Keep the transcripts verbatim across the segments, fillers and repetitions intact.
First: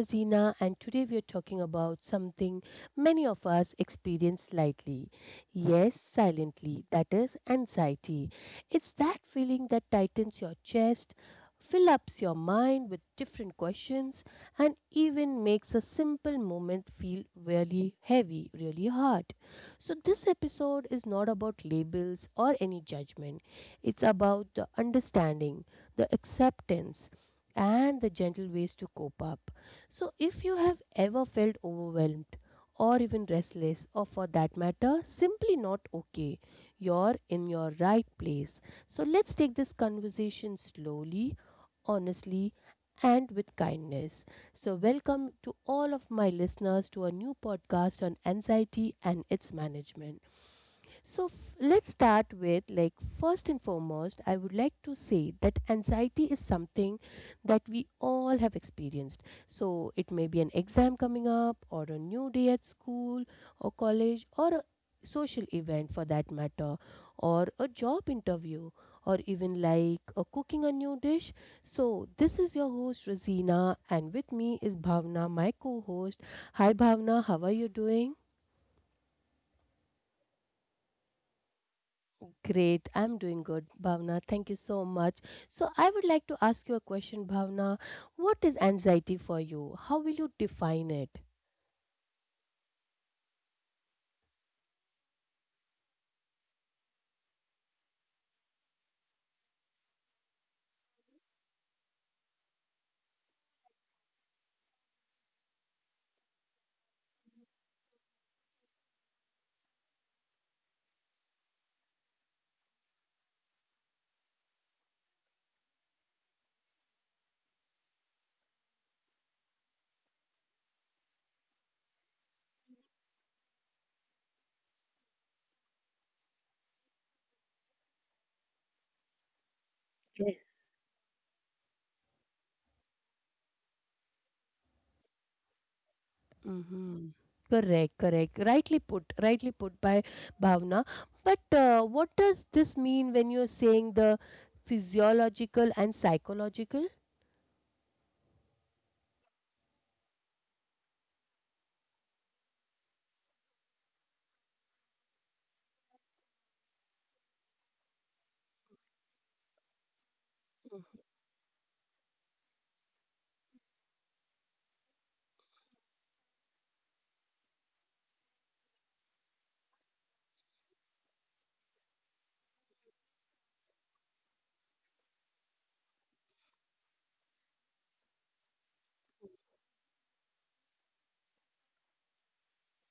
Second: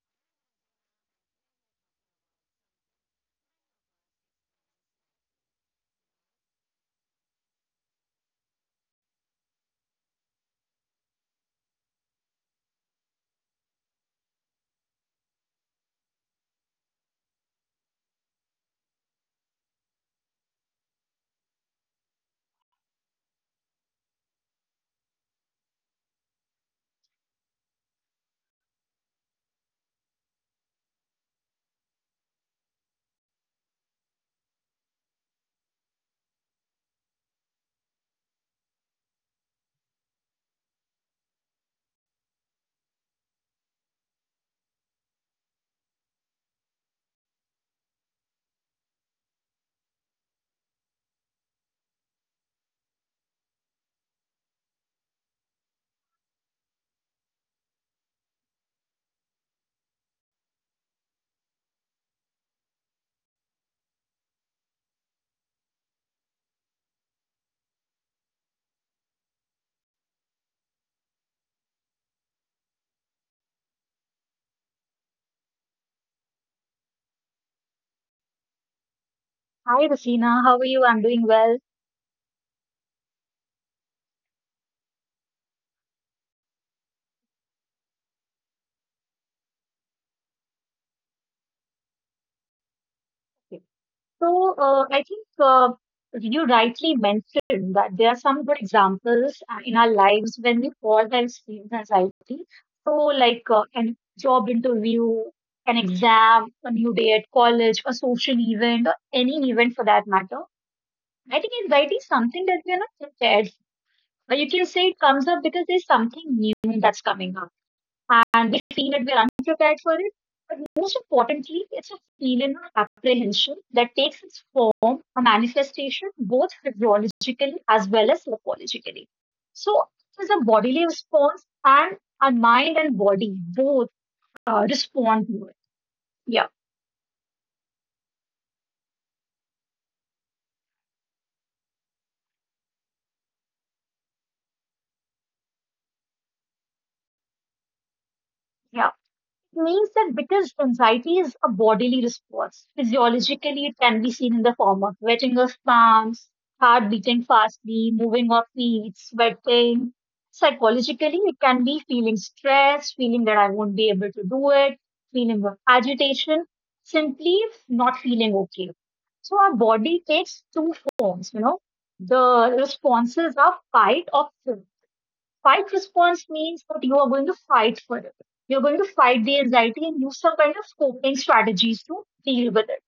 Razina and today we are talking about something many of us experience slightly. Yes, silently, that is anxiety. It's that feeling that tightens your chest, fills up your mind with different questions, and even makes a simple moment feel really heavy, really hard. So this episode is not about labels or any judgment. It's about the understanding, the acceptance, and the gentle ways to cope up. So, if you have ever felt overwhelmed or even restless, or for that matter, simply not okay, you're in your right place. So, let's take this conversation slowly, honestly, and with kindness. So, welcome to all of my listeners to a new podcast on anxiety and its management. So f- let's start with, like, first and foremost, I would like to say that anxiety is something that we all have experienced. So it may be an exam coming up, or a new day at school or college, or a social event for that matter, or a job interview, or even like a cooking a new dish. So this is your host Rosina, and with me is Bhavna, my co-host. Hi Bhavna, how are you doing? Hi, Rasina. How are you? I'm doing well. Great. I'm doing good, Bhavna. Thank you so much. So, I would like to ask you a question, Bhavna. What is anxiety for you? How will you define it? So, uh, I think uh, you rightly mentioned that there are some good examples uh, in our lives when we fall by screens anxiety. So, like uh, an job interview, an exam, a new day at college, a social event, or any event for that matter. I think anxiety is something that we are not prepared. But you can say it comes up because there's something new that's coming up, and we feel that we are unprepared for it. But most importantly, it's a feeling of apprehension that takes its form, a manifestation, both physiologically as well as psychologically. So it Yes. is a bodily response, and our mind and body both uh, respond to it. Yeah, Mm-hmm. Correct, correct. Rightly put, rightly put by Bhavna. But uh, what does this mean when you're saying the physiological and psychological? yeah. It means that because anxiety is a bodily response, physiologically it can be seen in the form of wetting of palms, heart beating fastly, moving of feet, sweating. Psychologically, it can be feeling stress, feeling that I won't be able to do it, feeling of agitation, simply not feeling okay. So our body takes two forms, you know. The responses are fight or flight. Fight response means that you are going to fight for it. You're going to fight the anxiety and use some kind of coping strategies to deal with it.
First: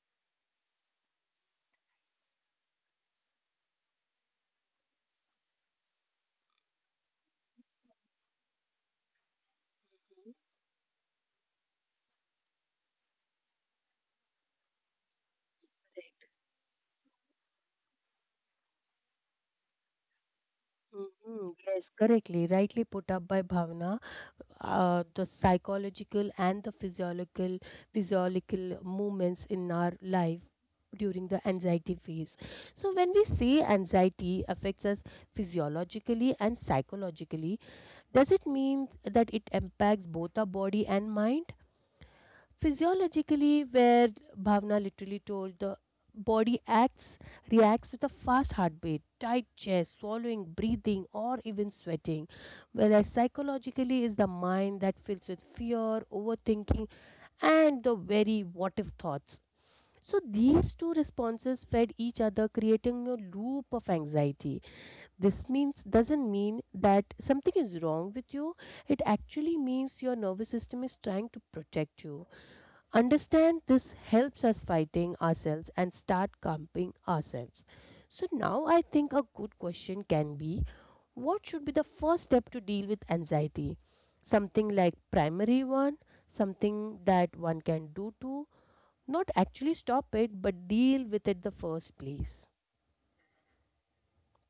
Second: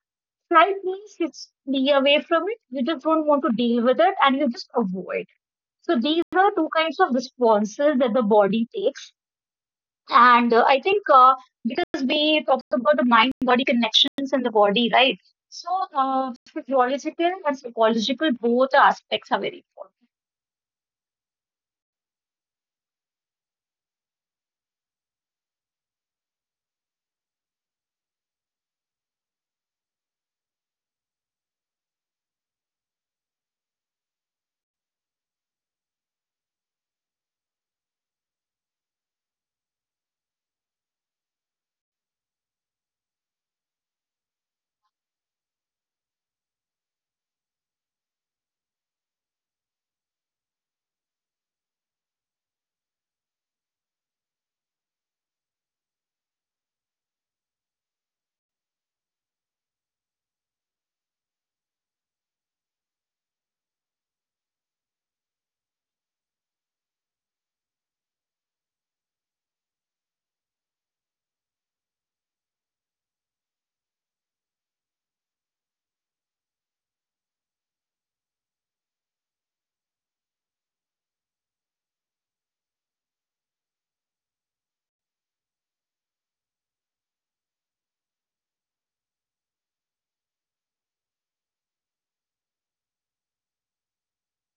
Flight means it's be away from it. You just don't want to deal with it and you just avoid. So these are two kinds of responses that the body takes. And uh, I think uh, because we talked about the mind body connections and the body, right? So, uh, physiological and psychological, both aspects are very important. Mhm. Yes, correctly, rightly put up by Bhavna. Uh, the psychological and the physiological, physiological movements in our life during the anxiety phase. So, when we say anxiety affects us physiologically and psychologically, does it mean that it impacts both our body and mind? Physiologically, where Bhavna literally told, the body acts, reacts with a fast heartbeat, tight chest, swallowing, breathing, or even sweating. Whereas psychologically is the mind that fills with fear, overthinking, and the very what if thoughts. So these two responses fed each other, creating a loop of anxiety. This means doesn't mean that something is wrong with you. It actually means your nervous system is trying to protect you. Understand this helps us fighting ourselves and start calming ourselves. So now I think a good question can be, what should be the first step to deal with anxiety? Something like primary one, something that one can do to not actually stop it but deal with it the first place.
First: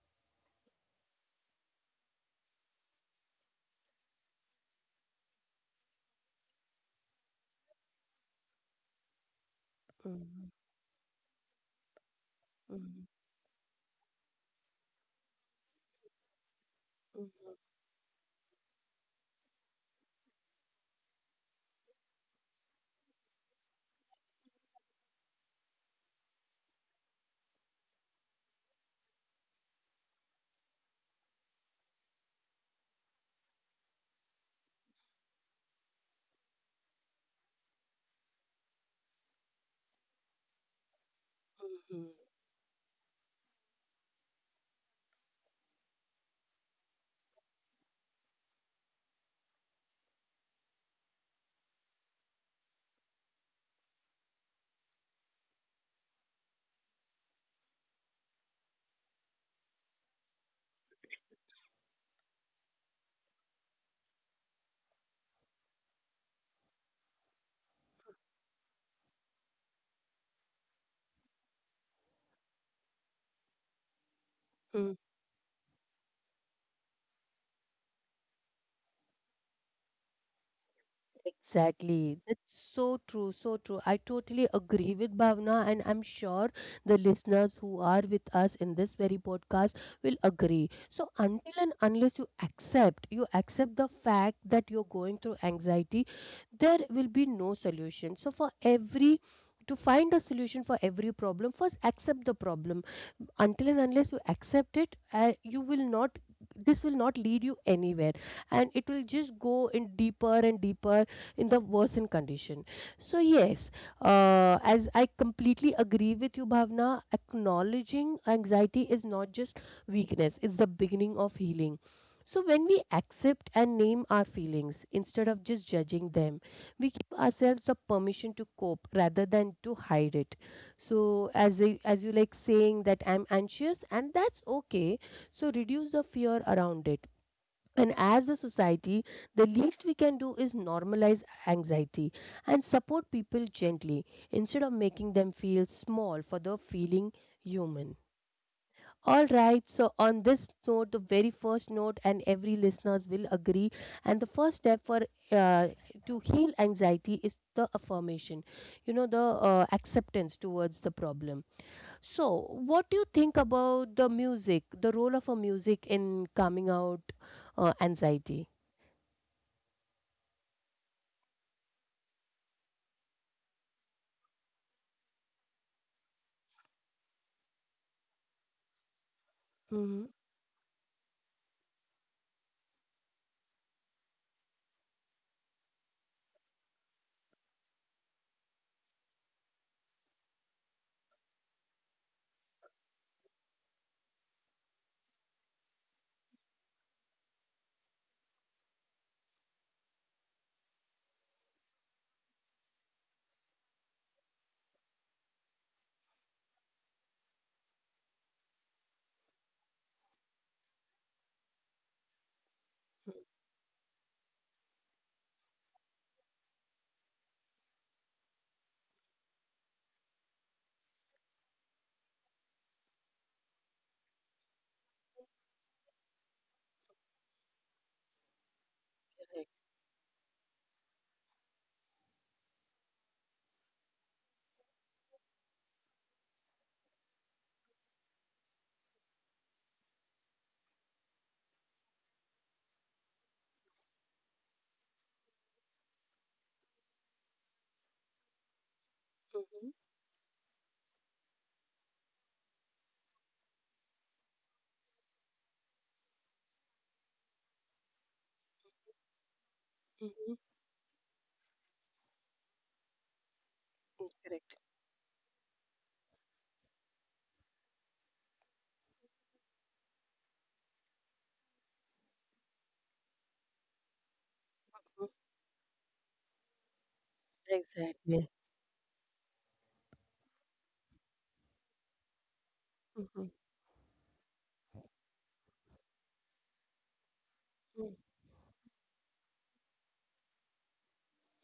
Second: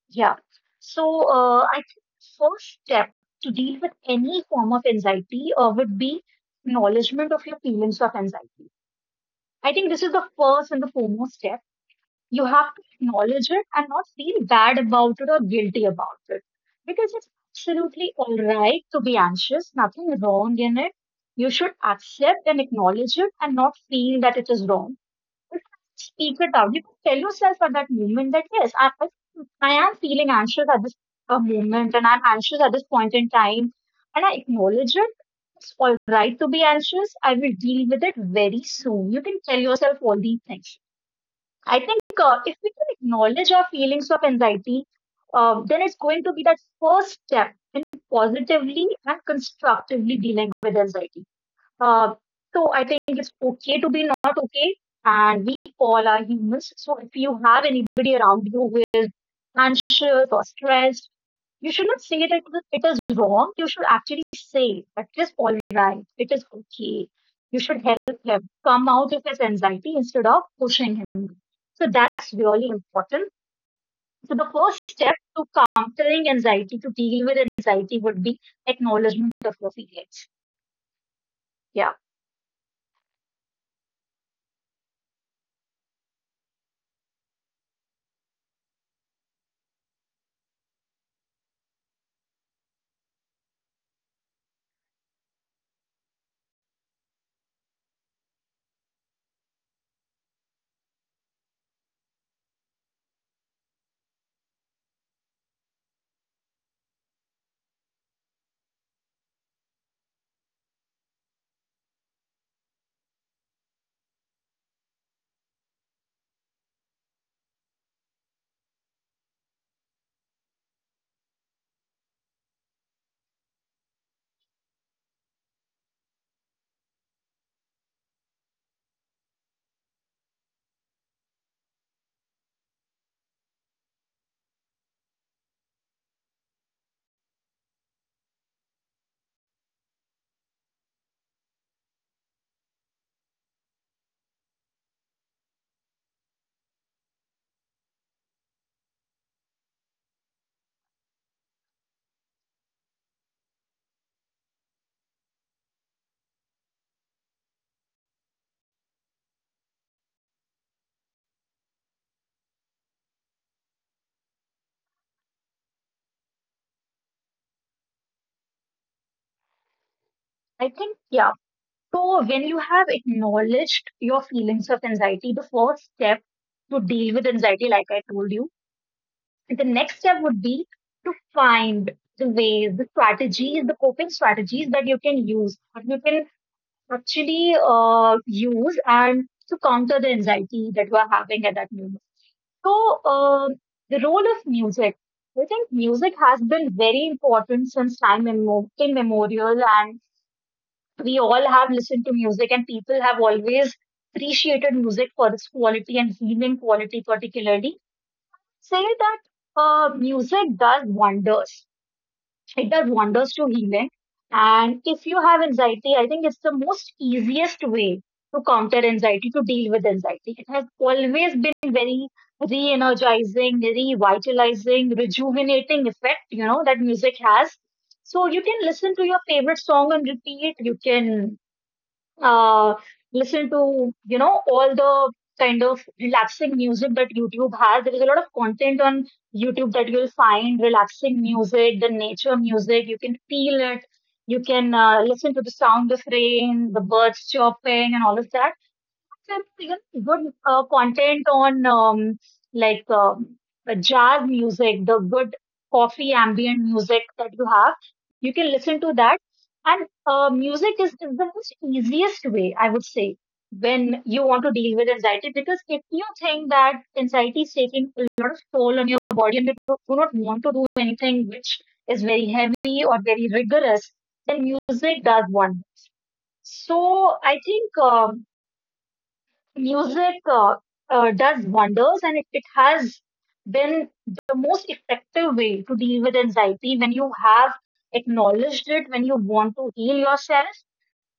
Yeah. So uh, I think first step to deal with any form of anxiety uh, would be acknowledgement of your feelings of anxiety. I think this is the Mhm, first and the foremost step. You have to mhm, acknowledge it and not feel bad about it or guilty about it because it's mhm, absolutely all right to be anxious, nothing wrong in it. You should accept and acknowledge it and not feel that it is wrong you can't speak it out. You can tell yourself at that moment that yes, I, I I am feeling anxious at this uh, moment and I'm anxious at this point in time. And I acknowledge it. It's all right to be anxious. I will deal with it very soon. You can tell yourself all these things. I think mhm, uh, if we can acknowledge our feelings of anxiety, uh, then it's going to be that first step in positively and constructively dealing with anxiety. Uh, so I think it's okay to be not okay, and we all are humans. So if you have anybody around you who is anxious or stressed, you should not say that it is wrong. You should actually say that it is all right. It is okay. You should help him come out of his anxiety instead of pushing him. So that's really important. So the first mhm. step to countering anxiety, to deal with anxiety, would be acknowledgement of your feelings. Yeah, Exactly. That's so true, so true. I totally agree with Bhavna, and I'm sure the listeners who are with us in this very podcast will agree. So, until and unless you accept, you accept the fact that you're going through anxiety, there will be no solution. So, for every, to find a solution for every problem, first accept the problem. Until and unless you accept it, uh, you will not. This will not lead you anywhere, and it will just go in deeper and deeper in the worsened condition. So yes, uh, as I completely agree with you, Bhavna, acknowledging anxiety is not just weakness; it's the beginning of healing. So when we accept and name our feelings instead of just judging them, we give ourselves the permission to cope rather than to hide it. So as I, as you like saying that I'm anxious and that's okay. So reduce the fear around it. And as a society, the least we can do is normalize anxiety and support people gently instead of making them feel small for the feeling human. All right, so on this note, the very first note, and every listeners will agree. And the first step for uh, to heal anxiety is the affirmation, you know, the uh, acceptance towards the problem. So, what do you think about the music, the role of a music in calming out uh, anxiety? I think yeah So, when you have acknowledged your feelings of anxiety, the first step to deal with anxiety, like I told you, the Mm-hmm. next step would be to find the ways, the strategies, the coping strategies that you can use, that you can actually uh, use and to counter the anxiety that you are having at that moment. So, uh, the role of music. I think music has been very important since time immemorial and we all have listened to music and people have always appreciated music for its quality and healing quality particularly say that uh, music does wonders, it does Correct. wonders to healing. And if you have anxiety, I think it's the most easiest way to counter anxiety, to deal with anxiety. It has always been very re-energizing, revitalizing, rejuvenating effect, you know, that music has. So you can listen to your favorite song on repeat. You can uh, listen to, you know, all the kind of relaxing music that YouTube has. There is a lot of content on YouTube that you'll find relaxing music, the nature music. You can feel it. You can uh, listen to the sound of rain, the birds chirping, and all of that. Some, Mm-hmm. you know, good uh, content on um, like um, the jazz music, the good coffee ambient music that you have. You can listen to that. And uh, Mm-hmm. music is, is the most easiest way, I would say, when you want to Correct. deal with anxiety. Because if you think that anxiety is taking a lot of toll on your body and you do do not want to do anything which is very heavy or very rigorous, then Mhm. music does one. So I think Exactly. um, music uh, uh, does wonders and it, it has Mm-hmm. been the most effective way to deal with anxiety when you have acknowledged it, when you want to heal yourself,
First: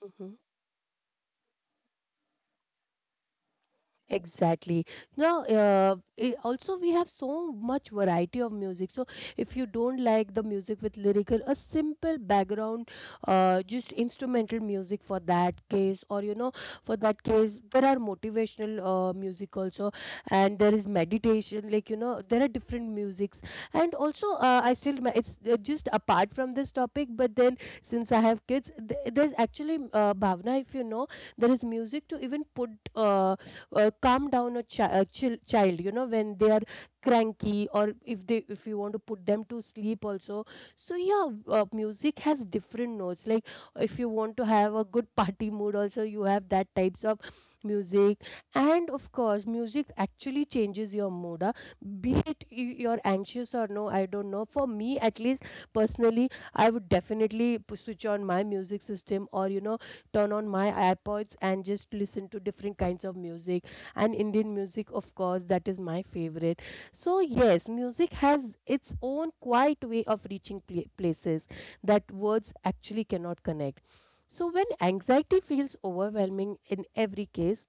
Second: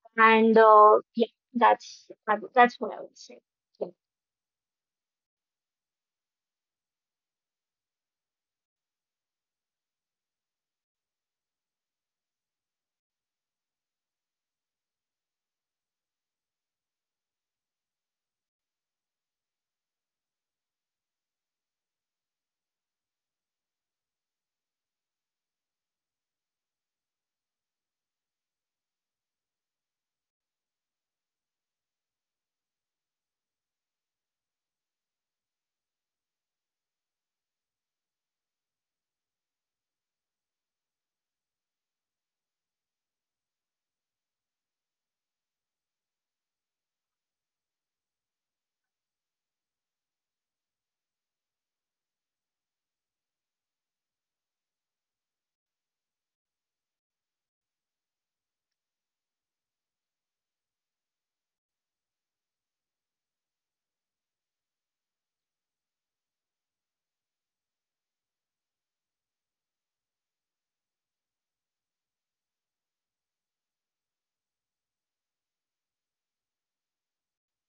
Mm-hmm. and uh, yeah, that's I would- that's what I would say, yeah. Exactly. Now, uh, i- also we have so much variety of music. So, if you don't like the music with lyrical, a simple background, uh, just instrumental music for that case, or you know, for that case, there are motivational uh, music also, and there is meditation. Like you know, there are different musics, and also uh, I still ma- it's uh, just apart from this topic. But then, since I have kids, th- there's actually uh, Bhavna, if you know, there is music to even put uh, uh, calm down a, chi- a chil- child, you know, when they are cranky, or if they, if you want to put them to sleep also. So yeah, uh, music has different notes, like if you want to have a good party mood, also you have that types of music. And of course music actually changes your mood. Uh, be it y- you're anxious or no, I don't know, for me at least personally, I would definitely p- switch on my music system, or you know, turn on my ipods and just listen to different kinds of music. And Indian music, of course, that is my favorite. So, yes, music has its own quiet way of reaching pla- places that words actually cannot connect. So, when anxiety feels overwhelming in every case,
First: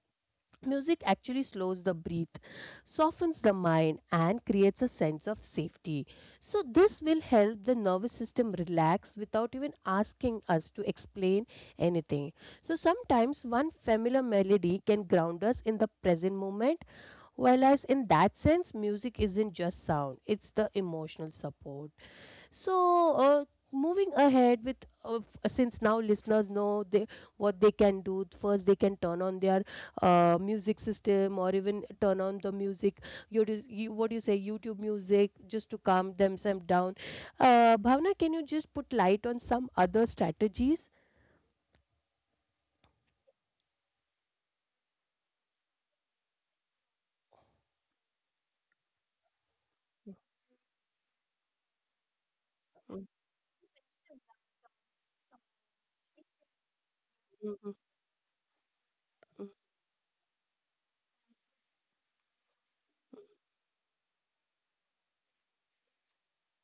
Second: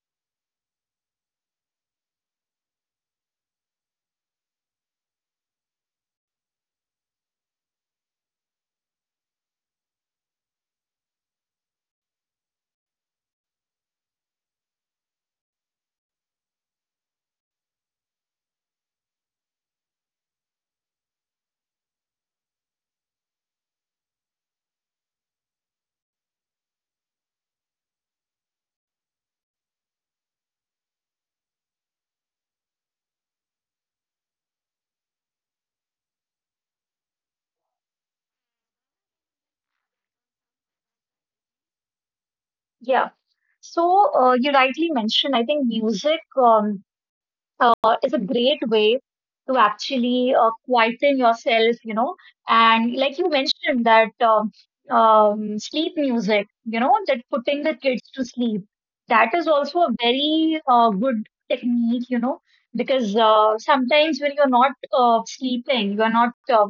music actually slows the breath, softens the mind, and creates a sense of safety. So, this will help the nervous system relax without even asking us to explain anything. So, sometimes one familiar melody can ground us in the present moment, whereas in that sense, music isn't just sound, it's the emotional support. So, uh, moving ahead with uh, f- uh, since now listeners know they what they can do. First, they can turn on their uh, music system or even turn on the music. You, do- you What do you say? YouTube music, just to calm themselves down. Uh, Bhavna, can you just put light on some other strategies? Yeah. so uh, you rightly mentioned, I think music um, uh, is a great way to actually uh, quieten yourself, you know. And Mm, like you mentioned, that um, um, sleep music, you know, that mm, putting the mm, kids to sleep, that is mm, also a very uh, good technique, you know, because uh, sometimes when you're not uh, sleeping, you're not uh,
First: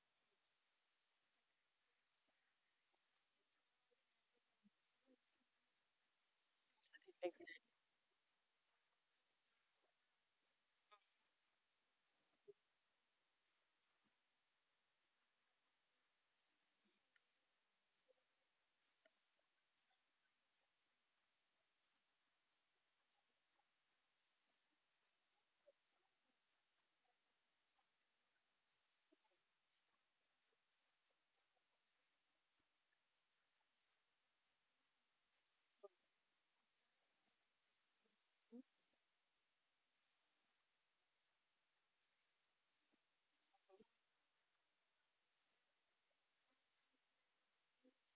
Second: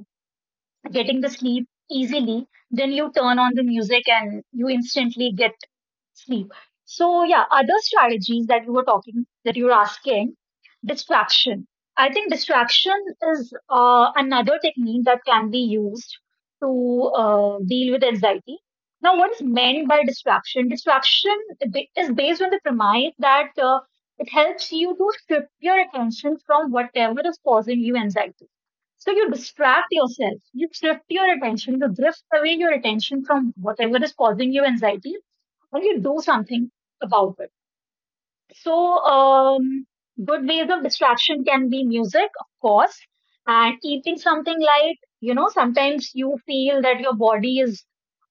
getting the sleep easily, then you turn on the music and you instantly get sleep. So yeah, ex- other strategies that you were talking, that you were asking, distraction. I think distraction is uh, another technique that can be used to uh, deal with anxiety. Now, what is meant by distraction? Distraction ba- is based on the premise that uh, it helps you to strip your attention from whatever is causing you anxiety. So you distract yourself, you shift your attention, you drift away your attention from whatever is causing you anxiety, or you do something about it. So, um, good ways of distraction can be music, of course, and eating something light. You know, sometimes you feel that your body is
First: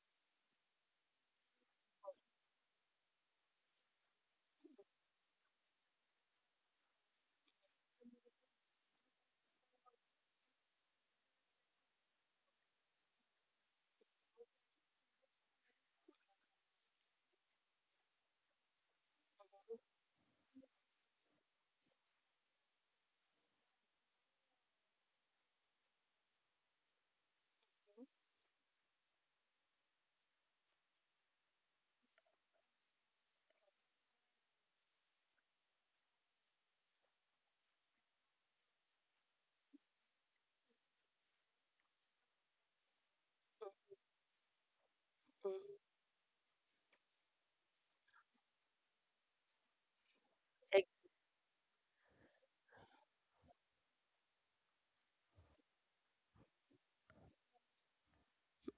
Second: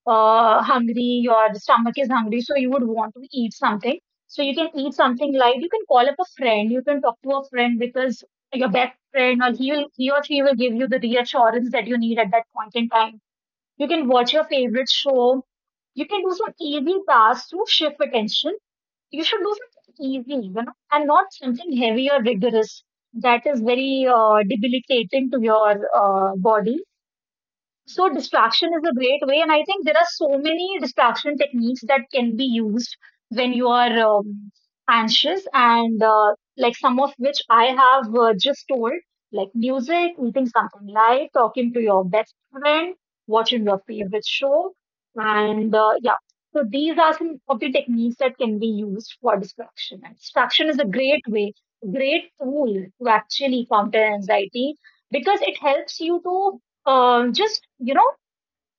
uh, hungry, your stomach is hungry, so you would want to eat something. So, you can eat something light. You can call up a friend, you can talk to a friend because your best friend, or he, will, he or she will give you the reassurance that you need at that point in time. You can watch your favorite show. You can do some easy tasks to shift attention. You should do something easy, you know, and not something heavy or rigorous that is very uh, debilitating to your uh, body. So distraction is a great way, and I think there are so many distraction techniques that can be used when you are um, anxious, and uh, like some of which I have uh, just told, like music, eating something light, talking to your best friend, watching your favorite show, mm, and uh, yeah. So these are some of the techniques that can be used for distraction. And distraction is a ex- great way, great tool to actually counter anxiety because it helps you to um, just, you know,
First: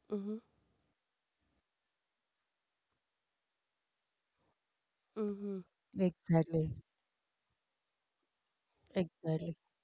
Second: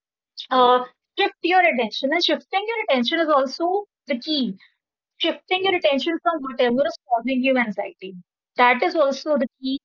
mhm, uh, shift your attention, and shifting your attention is also the key. Shifting mhm. your attention from Exactly. whatever is causing you anxiety, that is also the Exactly. key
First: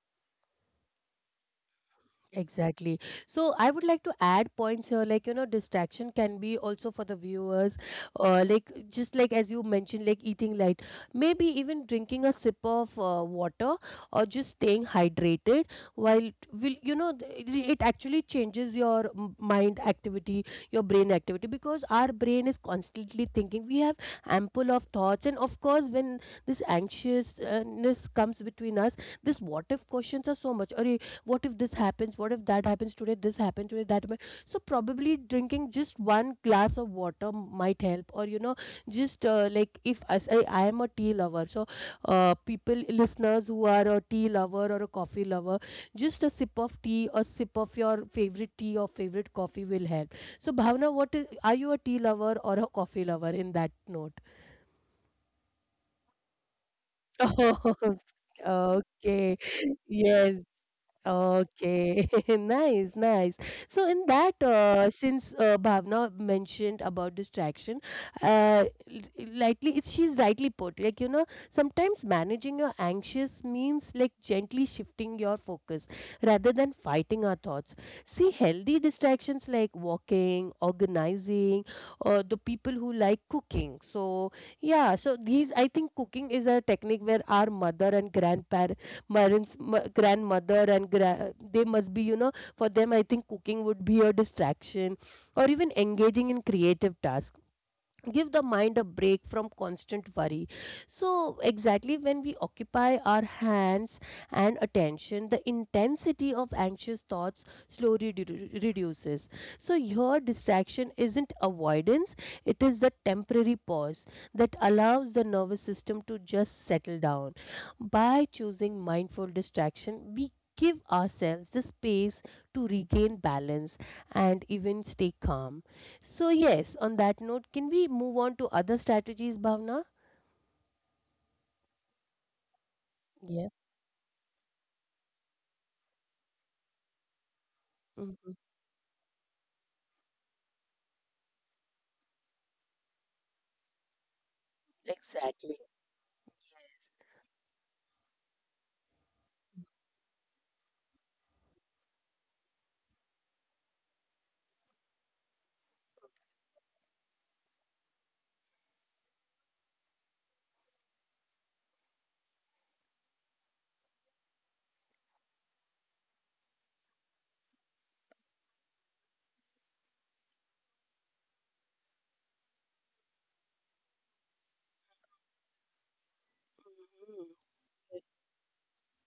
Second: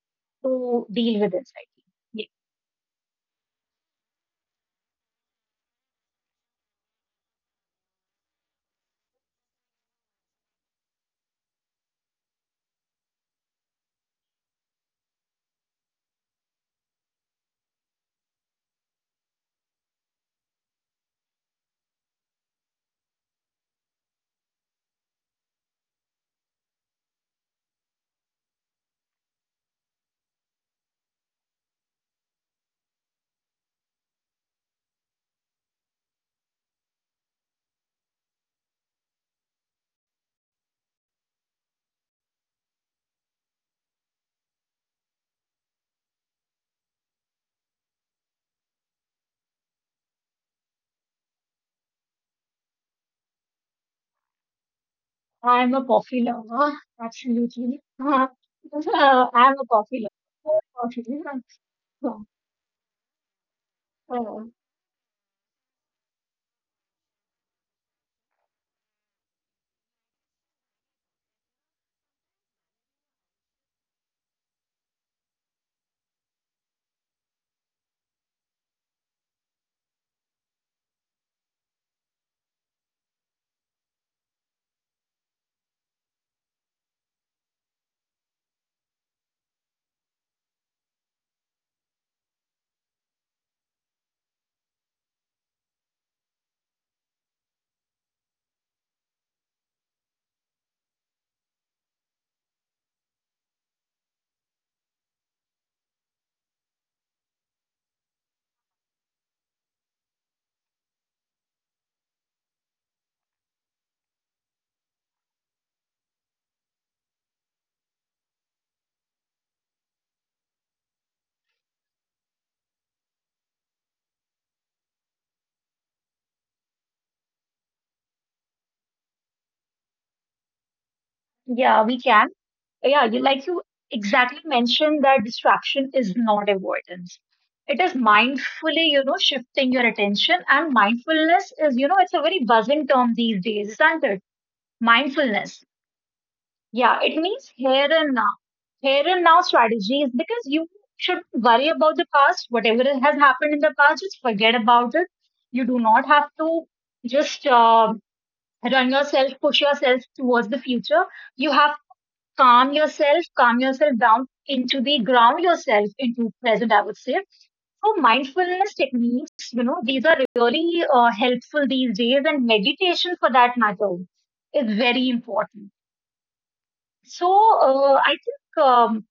to deal with anxiety, yeah. Exactly. So I would like to add points here, like you know, distraction can be also for the viewers, uh, like, just like as you mentioned, like eating light, maybe even drinking a sip of uh, water or just staying hydrated. While t- will you know, th- it it actually changes your m- mind activity, your brain activity, because our brain is constantly thinking. We have ample of thoughts, and of course, when this anxiousness comes between us, this what if questions are so much. Or what if this happens, what if that happens, today this happened, today that happened. So probably drinking just one glass of water might help, or you know, just uh, like if I, say, I am a tea lover. So uh, people, listeners who are a tea lover or a coffee lover, just a sip of tea or sip of your favorite tea or favorite coffee will help. So Bhavna, what is, are you a tea lover or a coffee lover in that note? I'm a coffee lover, absolutely. Uh, okay. I'm a coffee Yes. lover, coffee. Okay, So, nice, nice. So in that, Uh, uh, since uh, Bhavna mentioned about distraction, uh, l- lightly, it's, she's rightly put. Like you know, sometimes managing your anxious means, like, gently shifting your focus rather than fighting our thoughts. See, healthy distractions like walking, organizing, or the people who like cooking. So yeah, so these, I think cooking is a technique where our mother and grandparents, parents, m- grandmother, and gra- they must be, you know, for them, I think cooking would be a distraction, or even engaging in creative tasks give the mind a break from constant worry. So exactly, when we occupy our hands and attention, the intensity of anxious thoughts slowly redu- reduces. So your distraction isn't avoidance, it is the temporary pause that allows the nervous system to just settle down. By choosing mindful distraction, we give ourselves the space to regain balance and even stay calm. So yes, on that note, can we move on to other strategies, Bhavna? yeah, we can. Yeah, you like Yeah. you exactly mentioned that distraction is not avoidance. It is Mm-hmm. mindfully, you know, shifting your attention. And mindfulness is, you know, it's a very buzzing term these days, isn't it? Exactly. Mindfulness. Yes. Yeah, it means here and now. Here and now strategies, because you should worry about the past, whatever has happened in the past, just forget about it. You do not have to just uh, run yourself, push yourself towards the future. You have calm yourself, calm yourself down into the ground yourself into present, I would say. So mindfulness techniques, you know, these are really uh, helpful these days, and meditation for that matter is very important. So Mhm. uh, I think um,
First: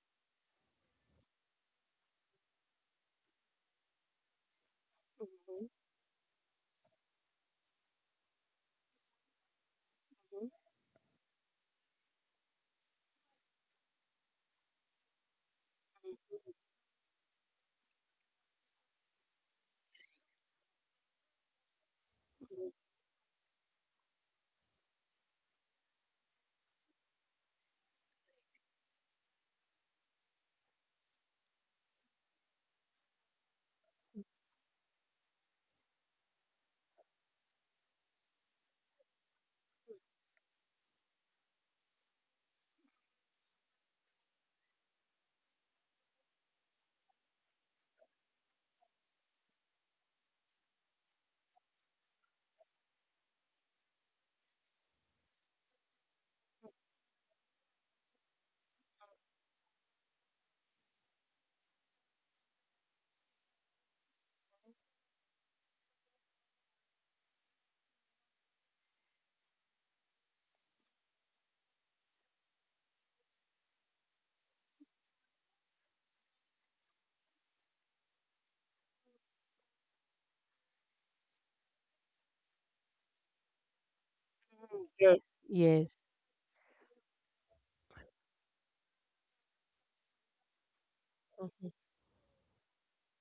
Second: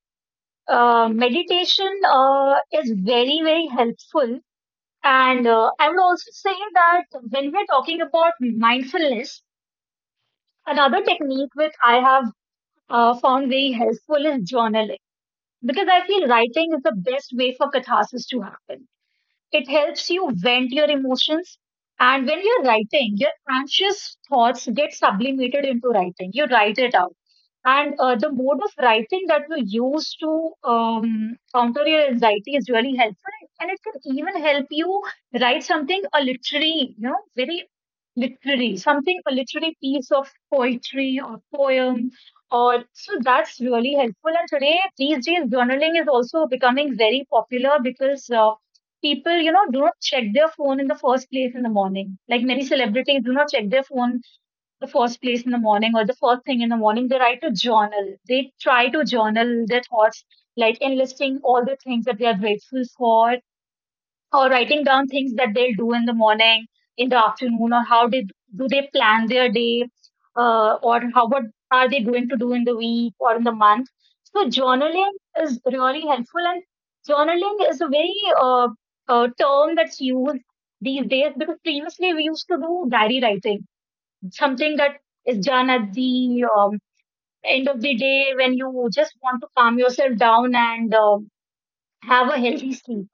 uh, meditation uh, is very, very helpful. And Mhm. uh, I would also say that when we're talking about mindfulness, Mhm. another technique which I have uh, found very helpful is journaling. Because I feel writing is the best way for catharsis to happen. It helps you vent your emotions. And when you're writing, your anxious thoughts get sublimated into writing. You write it out. And uh, the mode of writing that you use to um, counter your anxiety is really helpful. And it can even help you write something, a literary, you know, very literary, something, a literary piece of poetry or poem. Or so that's really helpful. And today, these days, journaling is also becoming very popular because uh, people, you know, do not check their phone in the first place in the morning. Like many celebrities do not check their phone the first place in the morning or the first thing in the morning, they write a journal. They try to journal their thoughts, like enlisting all the things that they are grateful for, or writing down things that they'll do in the morning, in the afternoon, or how they do they plan their day, uh, or how what are they going to do in the week or in the month. So journaling is really helpful, and journaling is a very uh, uh, term that's used these days because previously we used to do diary writing, something Mhm. that Yes. is done at Yes. the um, end of the day when you just want to calm yourself down and um Mhm. have a healthy sleep.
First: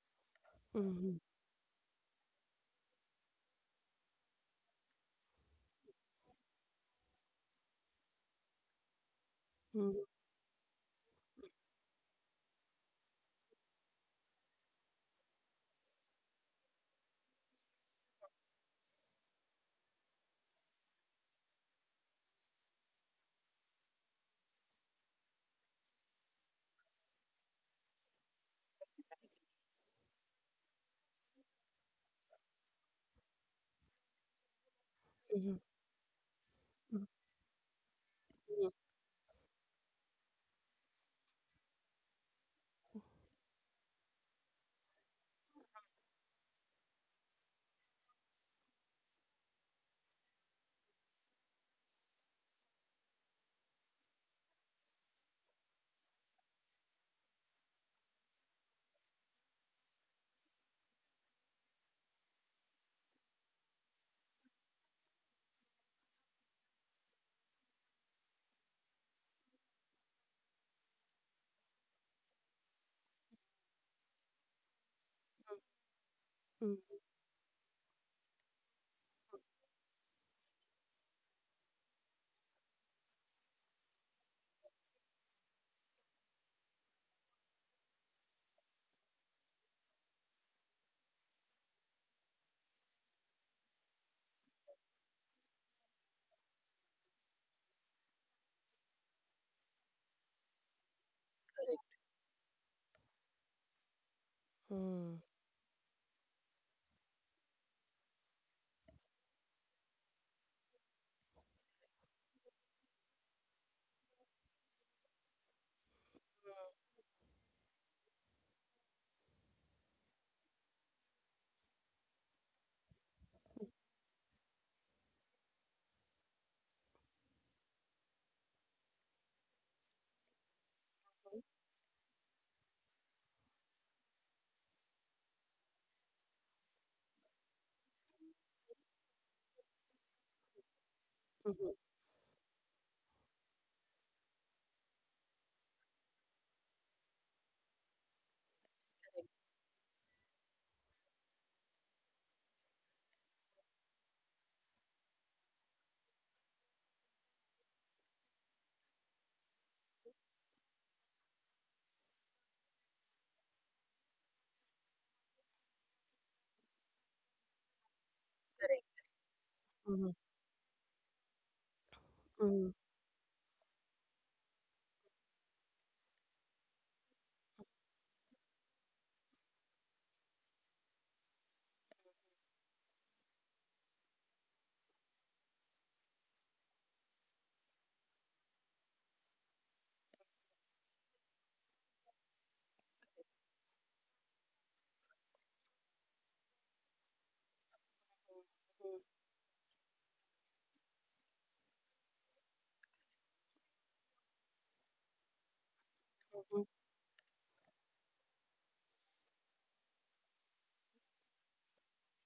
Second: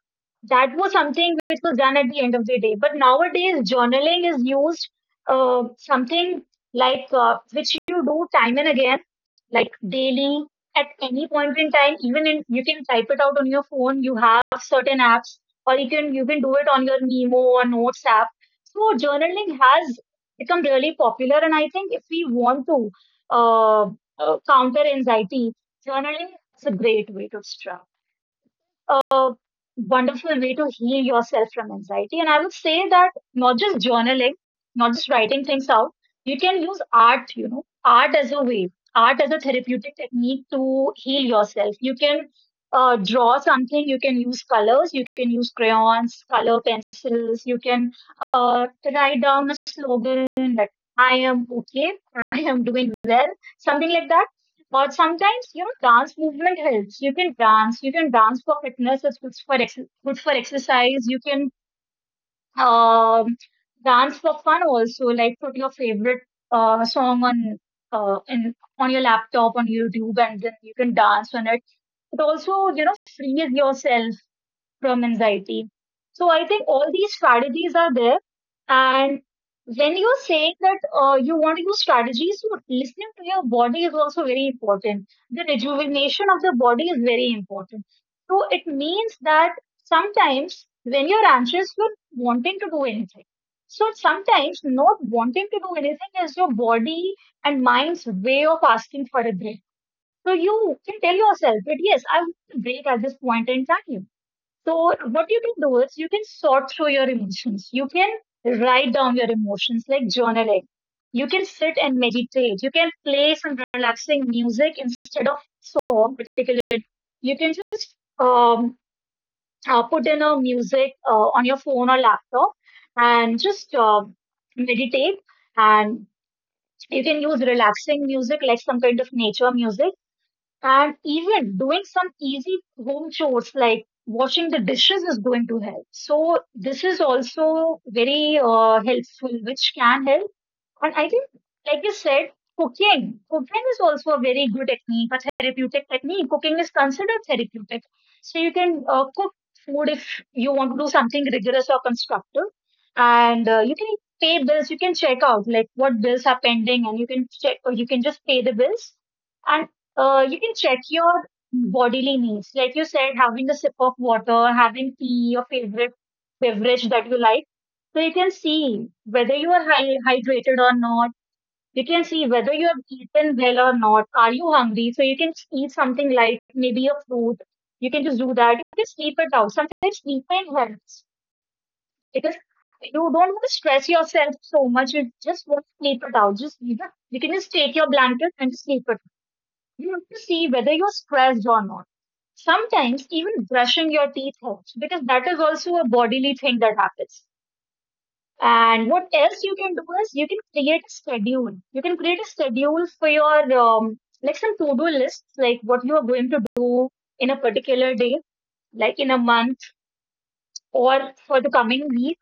That was Mhm. something which was done at the end of the day. But nowadays, journaling is used uh, something like uh, which you do time and again, like Mhm. daily, at any point in time. Even in, you can type it out on your phone. You have certain apps, or you can you can do it on your Memo or Notes app. So journaling has become really popular, and I think if we want to uh, uh, counter anxiety, journaling is a great way to start, a wonderful way to heal yourself from anxiety. And I would say that not just journaling, not just writing things out, you can use Mhm. art, you know, art as a Mhm. way, art as a therapeutic technique to heal yourself. You can uh, draw something, you can use colors, you can use crayons, color pencils, you can uh, write down a slogan that I am okay, I am doing well, something like that. But sometimes, you know, dance movement helps. You can dance. You can dance for fitness. It's good for ex good for exercise. You can um, dance for fun also. Like put your favorite uh, song on uh, in on your laptop on YouTube, and then you can dance on it. It also, you know, frees yourself from anxiety. So I think all Mhm. these strategies are there. And when you're saying that uh, you want to use strategies, so listening to your body is also very important. The rejuvenation of the body is very important. So it means that sometimes when you're anxious, you're wanting to do anything. So sometimes not wanting to do anything is your body and mind's way of asking for a break. So you can tell yourself that yes, I want a break at this point in time. So Mhm. what you can do is you can sort through your emotions. You can write down your emotions like journaling. You can sit and meditate. You can play some relaxing music instead of song, particularly. You can just um, uh, put in a music uh, on your phone or laptop, and just uh, meditate. And you can use relaxing music like some kind of nature music. And even doing some easy home chores like washing the dishes is going to help. So this is also very uh, helpful, which can help. And I think, Mhm. like you said, cooking. Cooking is also a very good technique, a therapeutic technique. Cooking is considered therapeutic. So you can uh, cook food if you want to do something rigorous or constructive. And uh, you can pay bills. You can check out like what bills are pending, and you can check, or you can just pay the bills. And uh, you can check your bodily needs. Like you said, having a sip of water, having tea, your favorite beverage that you like, so you can see Correct. whether you are hy- Mhm. hydrated or not. You can see whether Mhm. you have eaten well or not. Are you hungry? So you can eat something light, maybe a fruit. You can just do that. You can sleep it out. Sometimes sleeping helps because you don't want to stress yourself so much. You just want to sleep it out. Just, you can you can just take your blanket and just sleep it. You have to see whether you're stressed or not. Sometimes even brushing your teeth helps because that is also a bodily thing that happens. And what else you can do is you can create a schedule. You can create a schedule for your um, like some to-do lists, like what you are going to Mhm. do in a particular day, like in a month or for the coming week.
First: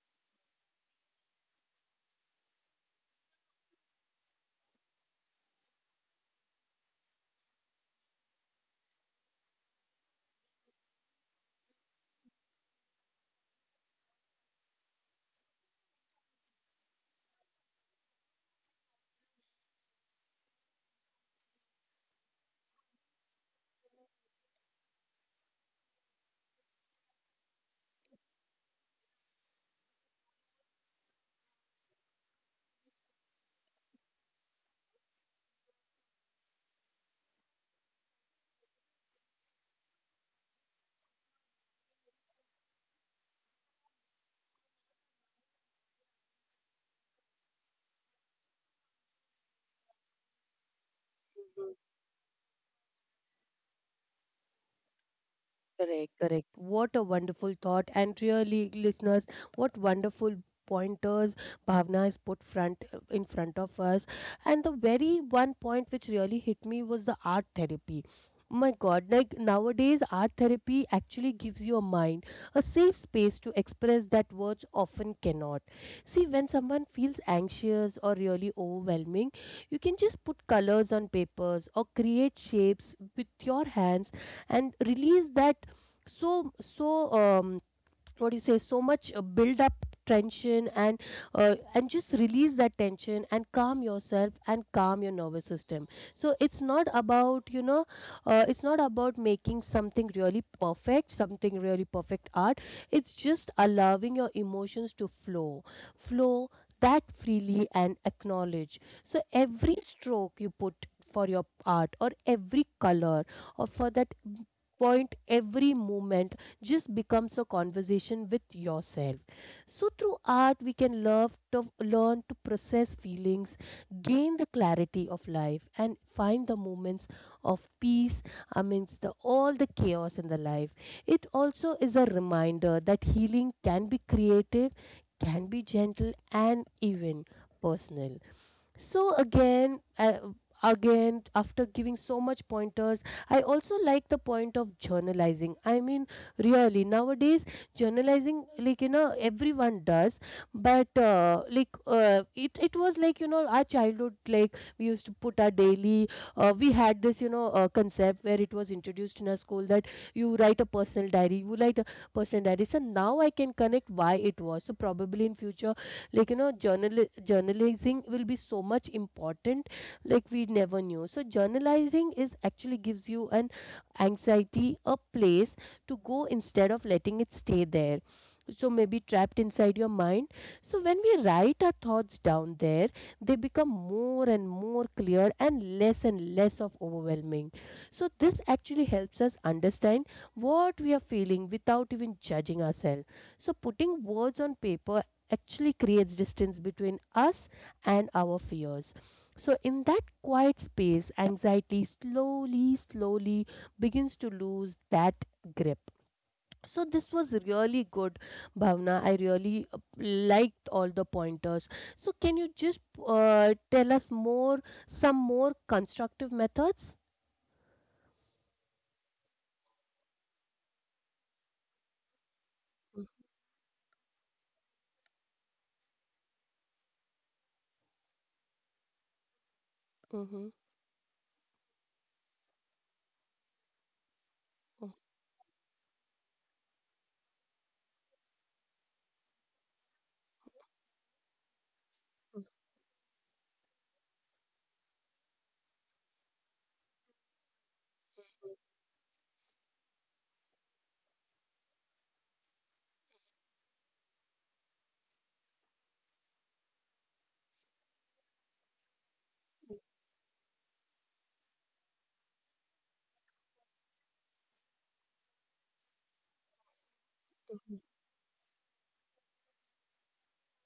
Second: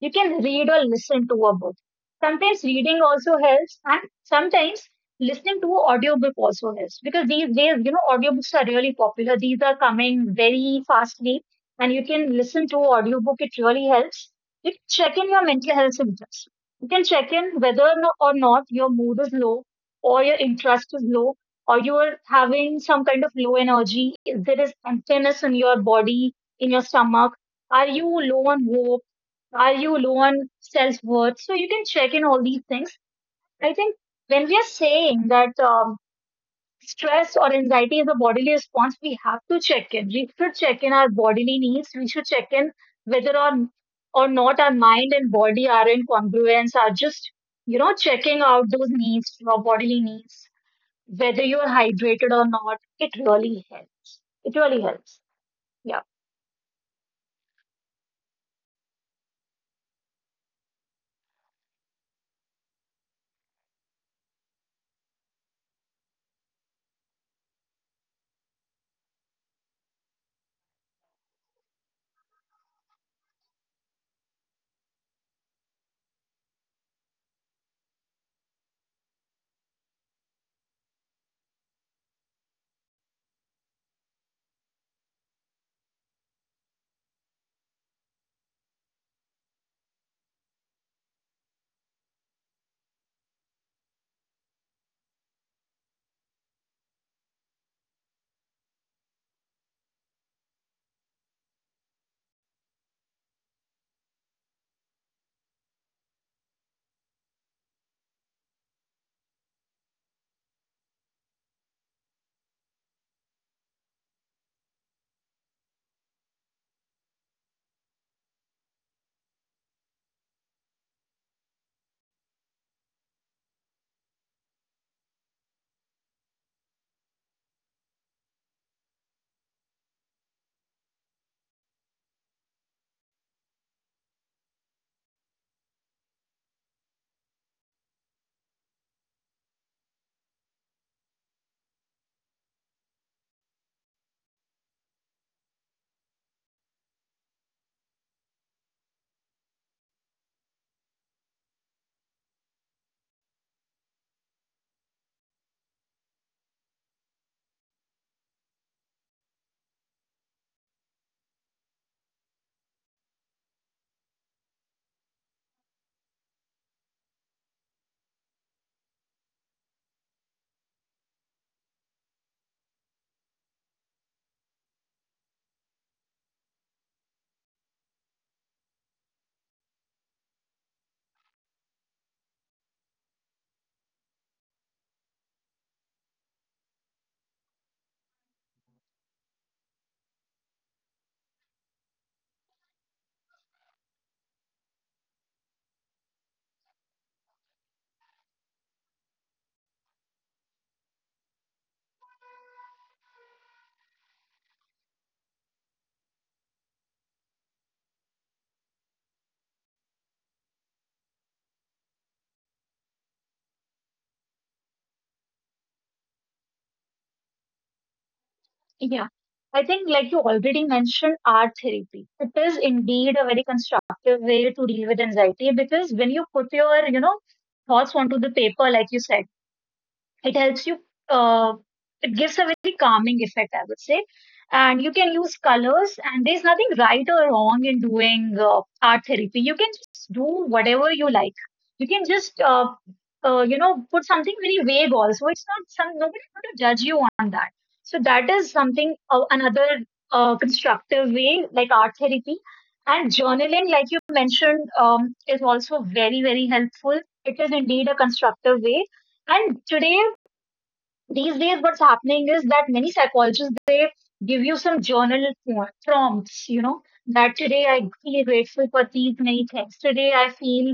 You can read or listen to a book. Sometimes reading also helps, and sometimes listening to audiobook also helps because these days, you know, audiobooks are really popular. These are coming very fastly, and you can listen to audiobook. It really helps. You can check in your mental health symptoms. You can check in whether or no- or not your mood is low, or your interest is low, or you are having some kind of low energy. If there is emptiness in your body, in your stomach, are you low on hope? Are you low on self worth? So you can check in all these things. I think when we are saying that um, stress or anxiety is a bodily response, we have to check in. We should check in our bodily needs. We should check in whether or, or not our mind and body are in congruence, are just, you know, checking out those needs, your bodily needs, whether you are Mhm. hydrated or not. It really helps. It really helps. Yeah. Correct, correct. What a wonderful thought. And really, listeners, what wonderful pointers Bhavna has put front in front of us. And the very one point which really hit me was the art therapy. My God, like nowadays, art therapy actually gives your mind a safe space to express that words often cannot. See, when someone feels anxious or really overwhelming, you can just put colors on papers or create shapes with your hands and release that so so um what do you say so much uh, build up tension and uh, and just release that tension and calm yourself and calm your nervous system. So it's not about you know uh, it's not about making something really perfect, something really perfect art it's just allowing your emotions to flow flow that freely and acknowledge. So every stroke you put for your art or every color or for that point, every moment just becomes a conversation with yourself. So through art, we can love to learn to process feelings, gain the clarity of life, and find the moments of peace amidst the, all the chaos in the life. It also is a reminder that healing can be creative, can be gentle, and even personal. So again, I, again, after giving so much pointers, I also like the point of journalizing. I mean, really nowadays, journalizing, like you know, everyone does, but uh, like uh, it, it was like you know, our childhood, like we used to put our daily. Uh, we had this, you know, uh, concept where it was introduced in our school that you write a personal diary, you write a personal diary. So now I can connect why it was. So probably in future, like you know journal journalizing will be so much important, like we never knew. So journalizing is actually gives you an anxiety a place to go instead of letting it stay there, so maybe trapped inside your mind. So when we write our thoughts down there, they become more and more clear and less and less of overwhelming. So this actually helps us understand what we are feeling without even judging ourselves. So putting words on paper actually creates distance between us and our fears. So, in that quiet space, anxiety slowly, slowly begins to lose that grip. So, this was really good, Bhavna. I really uh, liked all the pointers. So, can you just uh, tell us more, some more constructive methods? Yeah, I think, like you already mentioned, art therapy. It is indeed a very constructive way to deal with anxiety because when you put your, you know, thoughts onto the paper, like you said, it Mm-hmm. helps you, uh, it gives a very calming effect, I would say. And you can use colors, and there's nothing right or wrong in doing uh, art therapy. You can just do whatever you like. You can just, uh, uh, you know, put something very vague also. It's not some, nobody's going to judge you on that. So that is something, uh, another uh, constructive way, like art therapy. And journaling, like you mentioned, um, is also very, very helpful. It is indeed a constructive way. And today, these days what's happening is that many psychologists, they give you some journal pro- prompts, you know, that today I Mm-hmm. feel grateful for these many things, today I feel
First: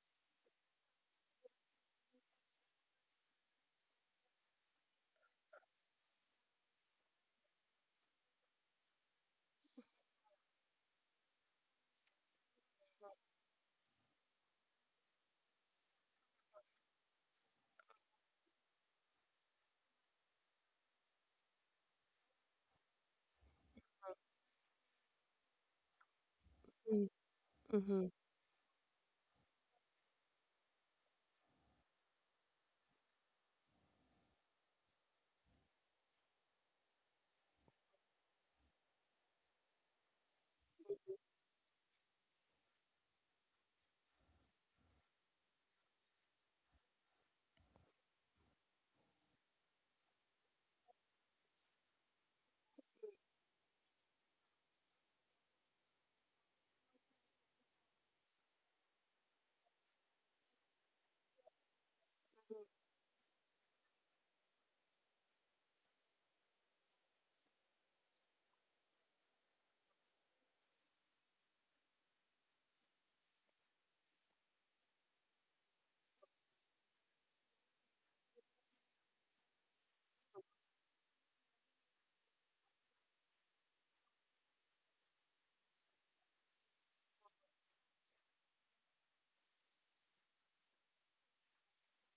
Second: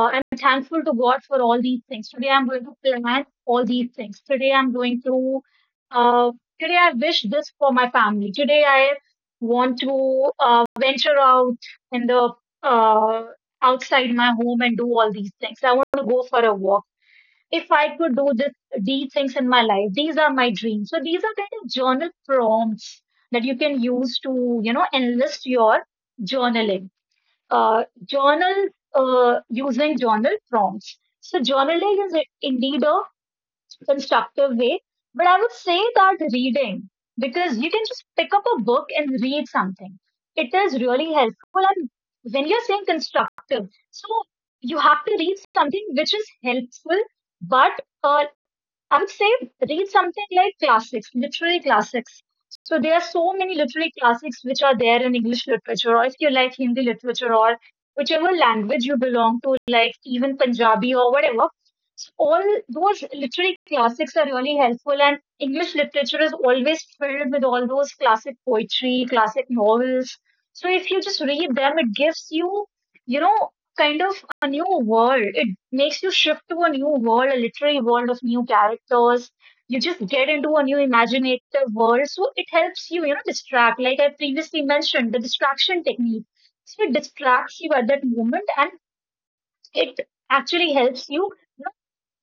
uh, I'm thankful to God for all these things, today I'm going to plan all these things, today I'm going to uh, today I wish this for my family, today I want to uh, venture out in the uh, outside my home and do all these things, I want to go for a walk, if I could do this, these things in my life, these are my dreams. So these are kind of journal prompts that you can use to, you know, enlist your journaling. Uh, Mm-hmm. journal uh, Using journal prompts. So journaling is indeed a constructive way, but I would say that reading, because you can just pick up a book and read something. It is really helpful. And when you're saying constructive, so you have to read something which is helpful, but uh, I would say read something like classics, literary classics. So there are so many literary classics which are there in English literature, or if you like Hindi literature, or whichever language you belong to, like even Punjabi or whatever. So all those literary classics are really helpful, and English literature is always filled with all those classic poetry, classic novels. So if you just read them, it gives you, you know, kind of a new world. It makes you shift to a new world, a literary world of new characters. You just get into a new imaginative world. So it helps you, you know, distract. Like I previously mentioned, the distraction technique. So it distracts you at that moment, and it actually helps you, you know,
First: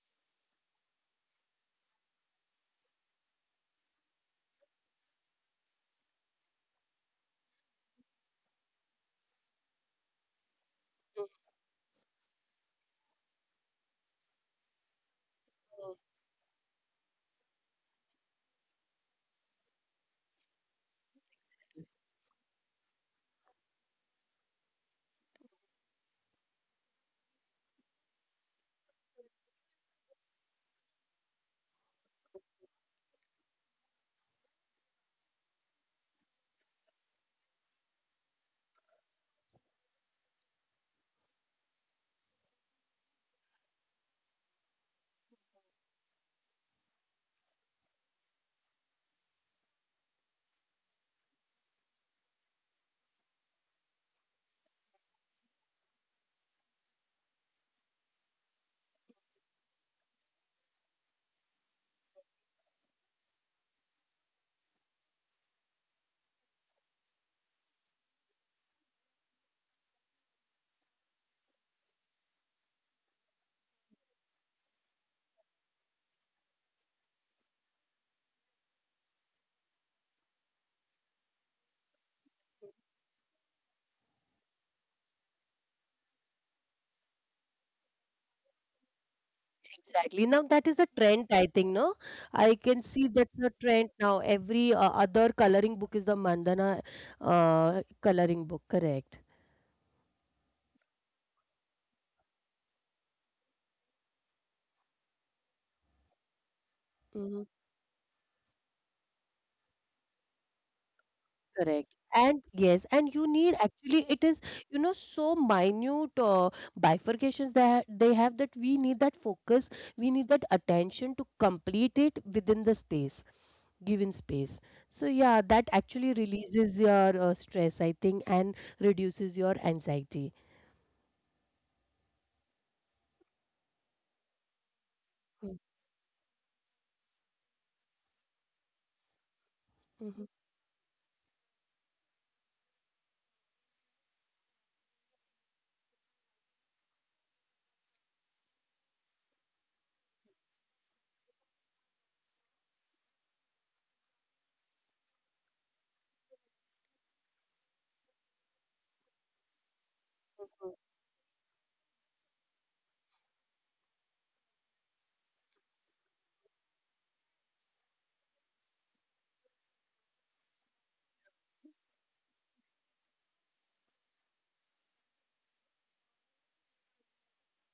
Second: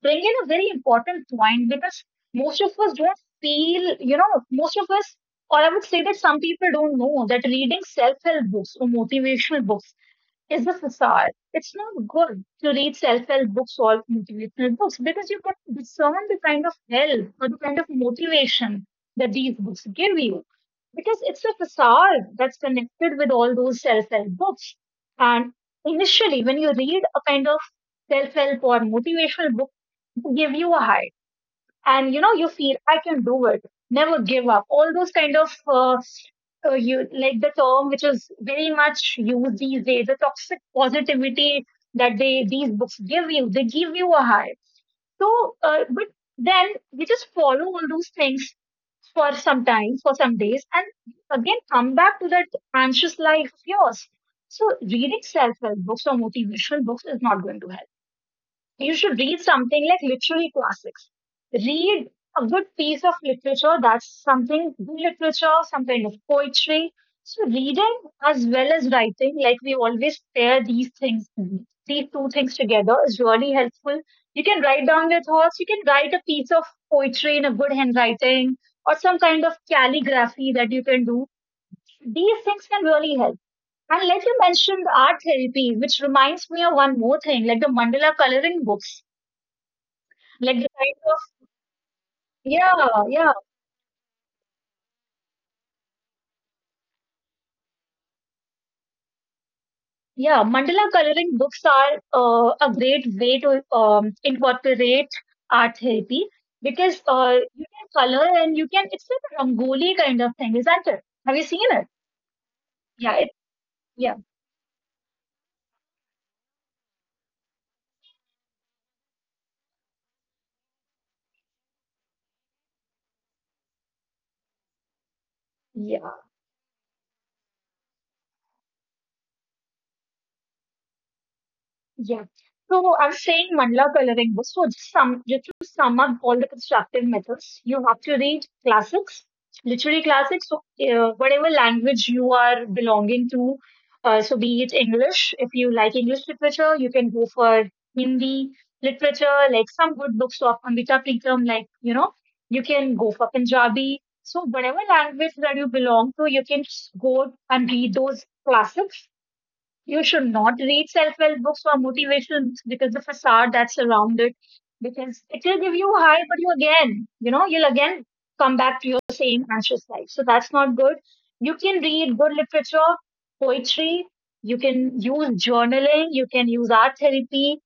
bring in a very important point because most of us don't feel, you know, most of us, or I would say that some people don't know that reading self help books or motivational books is the facade. It's not good to read self-help books or motivational books because you can discern the kind of help or the kind of motivation that these books give you. Because it's a facade that's connected with all those self-help books. And initially, when you read a kind of self-help or motivational book, they give you a high, and you know, you feel I can do it, never give up, all those kind of uh, uh, you like the term which is very much used these days, the toxic positivity that they these books give you, they give you a high. So uh, but then you just follow all those things for some time, for some days, and again come back to that anxious life of yours. So reading self-help books or motivational books is not going to help. You should read something like literary classics. Read a good piece of literature. That's something good, literature, some kind of poetry. So reading as well as writing, like we always pair these things, these two things together, is really helpful. You can write down your thoughts, you can write a piece of poetry in a good handwriting or some kind of calligraphy that you can do. These things can really help. And like you mentioned, art therapy, which reminds me of one more thing, like the mandala coloring books, Exactly. Now like the that is a kind of, trend, I think, no? I yeah, can see yeah, that's the trend now. Every uh, other coloring book is the Mandana uh, coloring book, correct? yeah. Mandala coloring books are uh, a great way to um, incorporate art therapy, because uh, Mm, you can color and you can, it's like a Rangoli kind of thing, isn't it? Have you seen it? correct. And yes, and Yeah, you it, need actually yeah, it is, you know, so minute uh, bifurcations that they have, that we need that focus, we need that attention to complete it within the space, given space. So yeah, that actually yeah. releases your uh, stress, I think, and reduces your anxiety. Yeah. So I'm saying mandala coloring books. So just sum just to sum up all the constructive methods, you have to read classics, literary Mm. classics. So uh, whatever language you are belonging to, uh, so be it English. If you like English literature, you can go for Hindi literature, like some good books of Amrita Preetham. Like you know, you can go for Punjabi. So whatever language that you belong to, you can just go and read those classics. You should Mm. not Mm. read self-help books for motivations because the facade that surrounds it, because it will give you a high, but you again, you know, you'll again come back to your same anxious life. So that's not good. You can read good literature, poetry. You can use journaling. You can use art therapy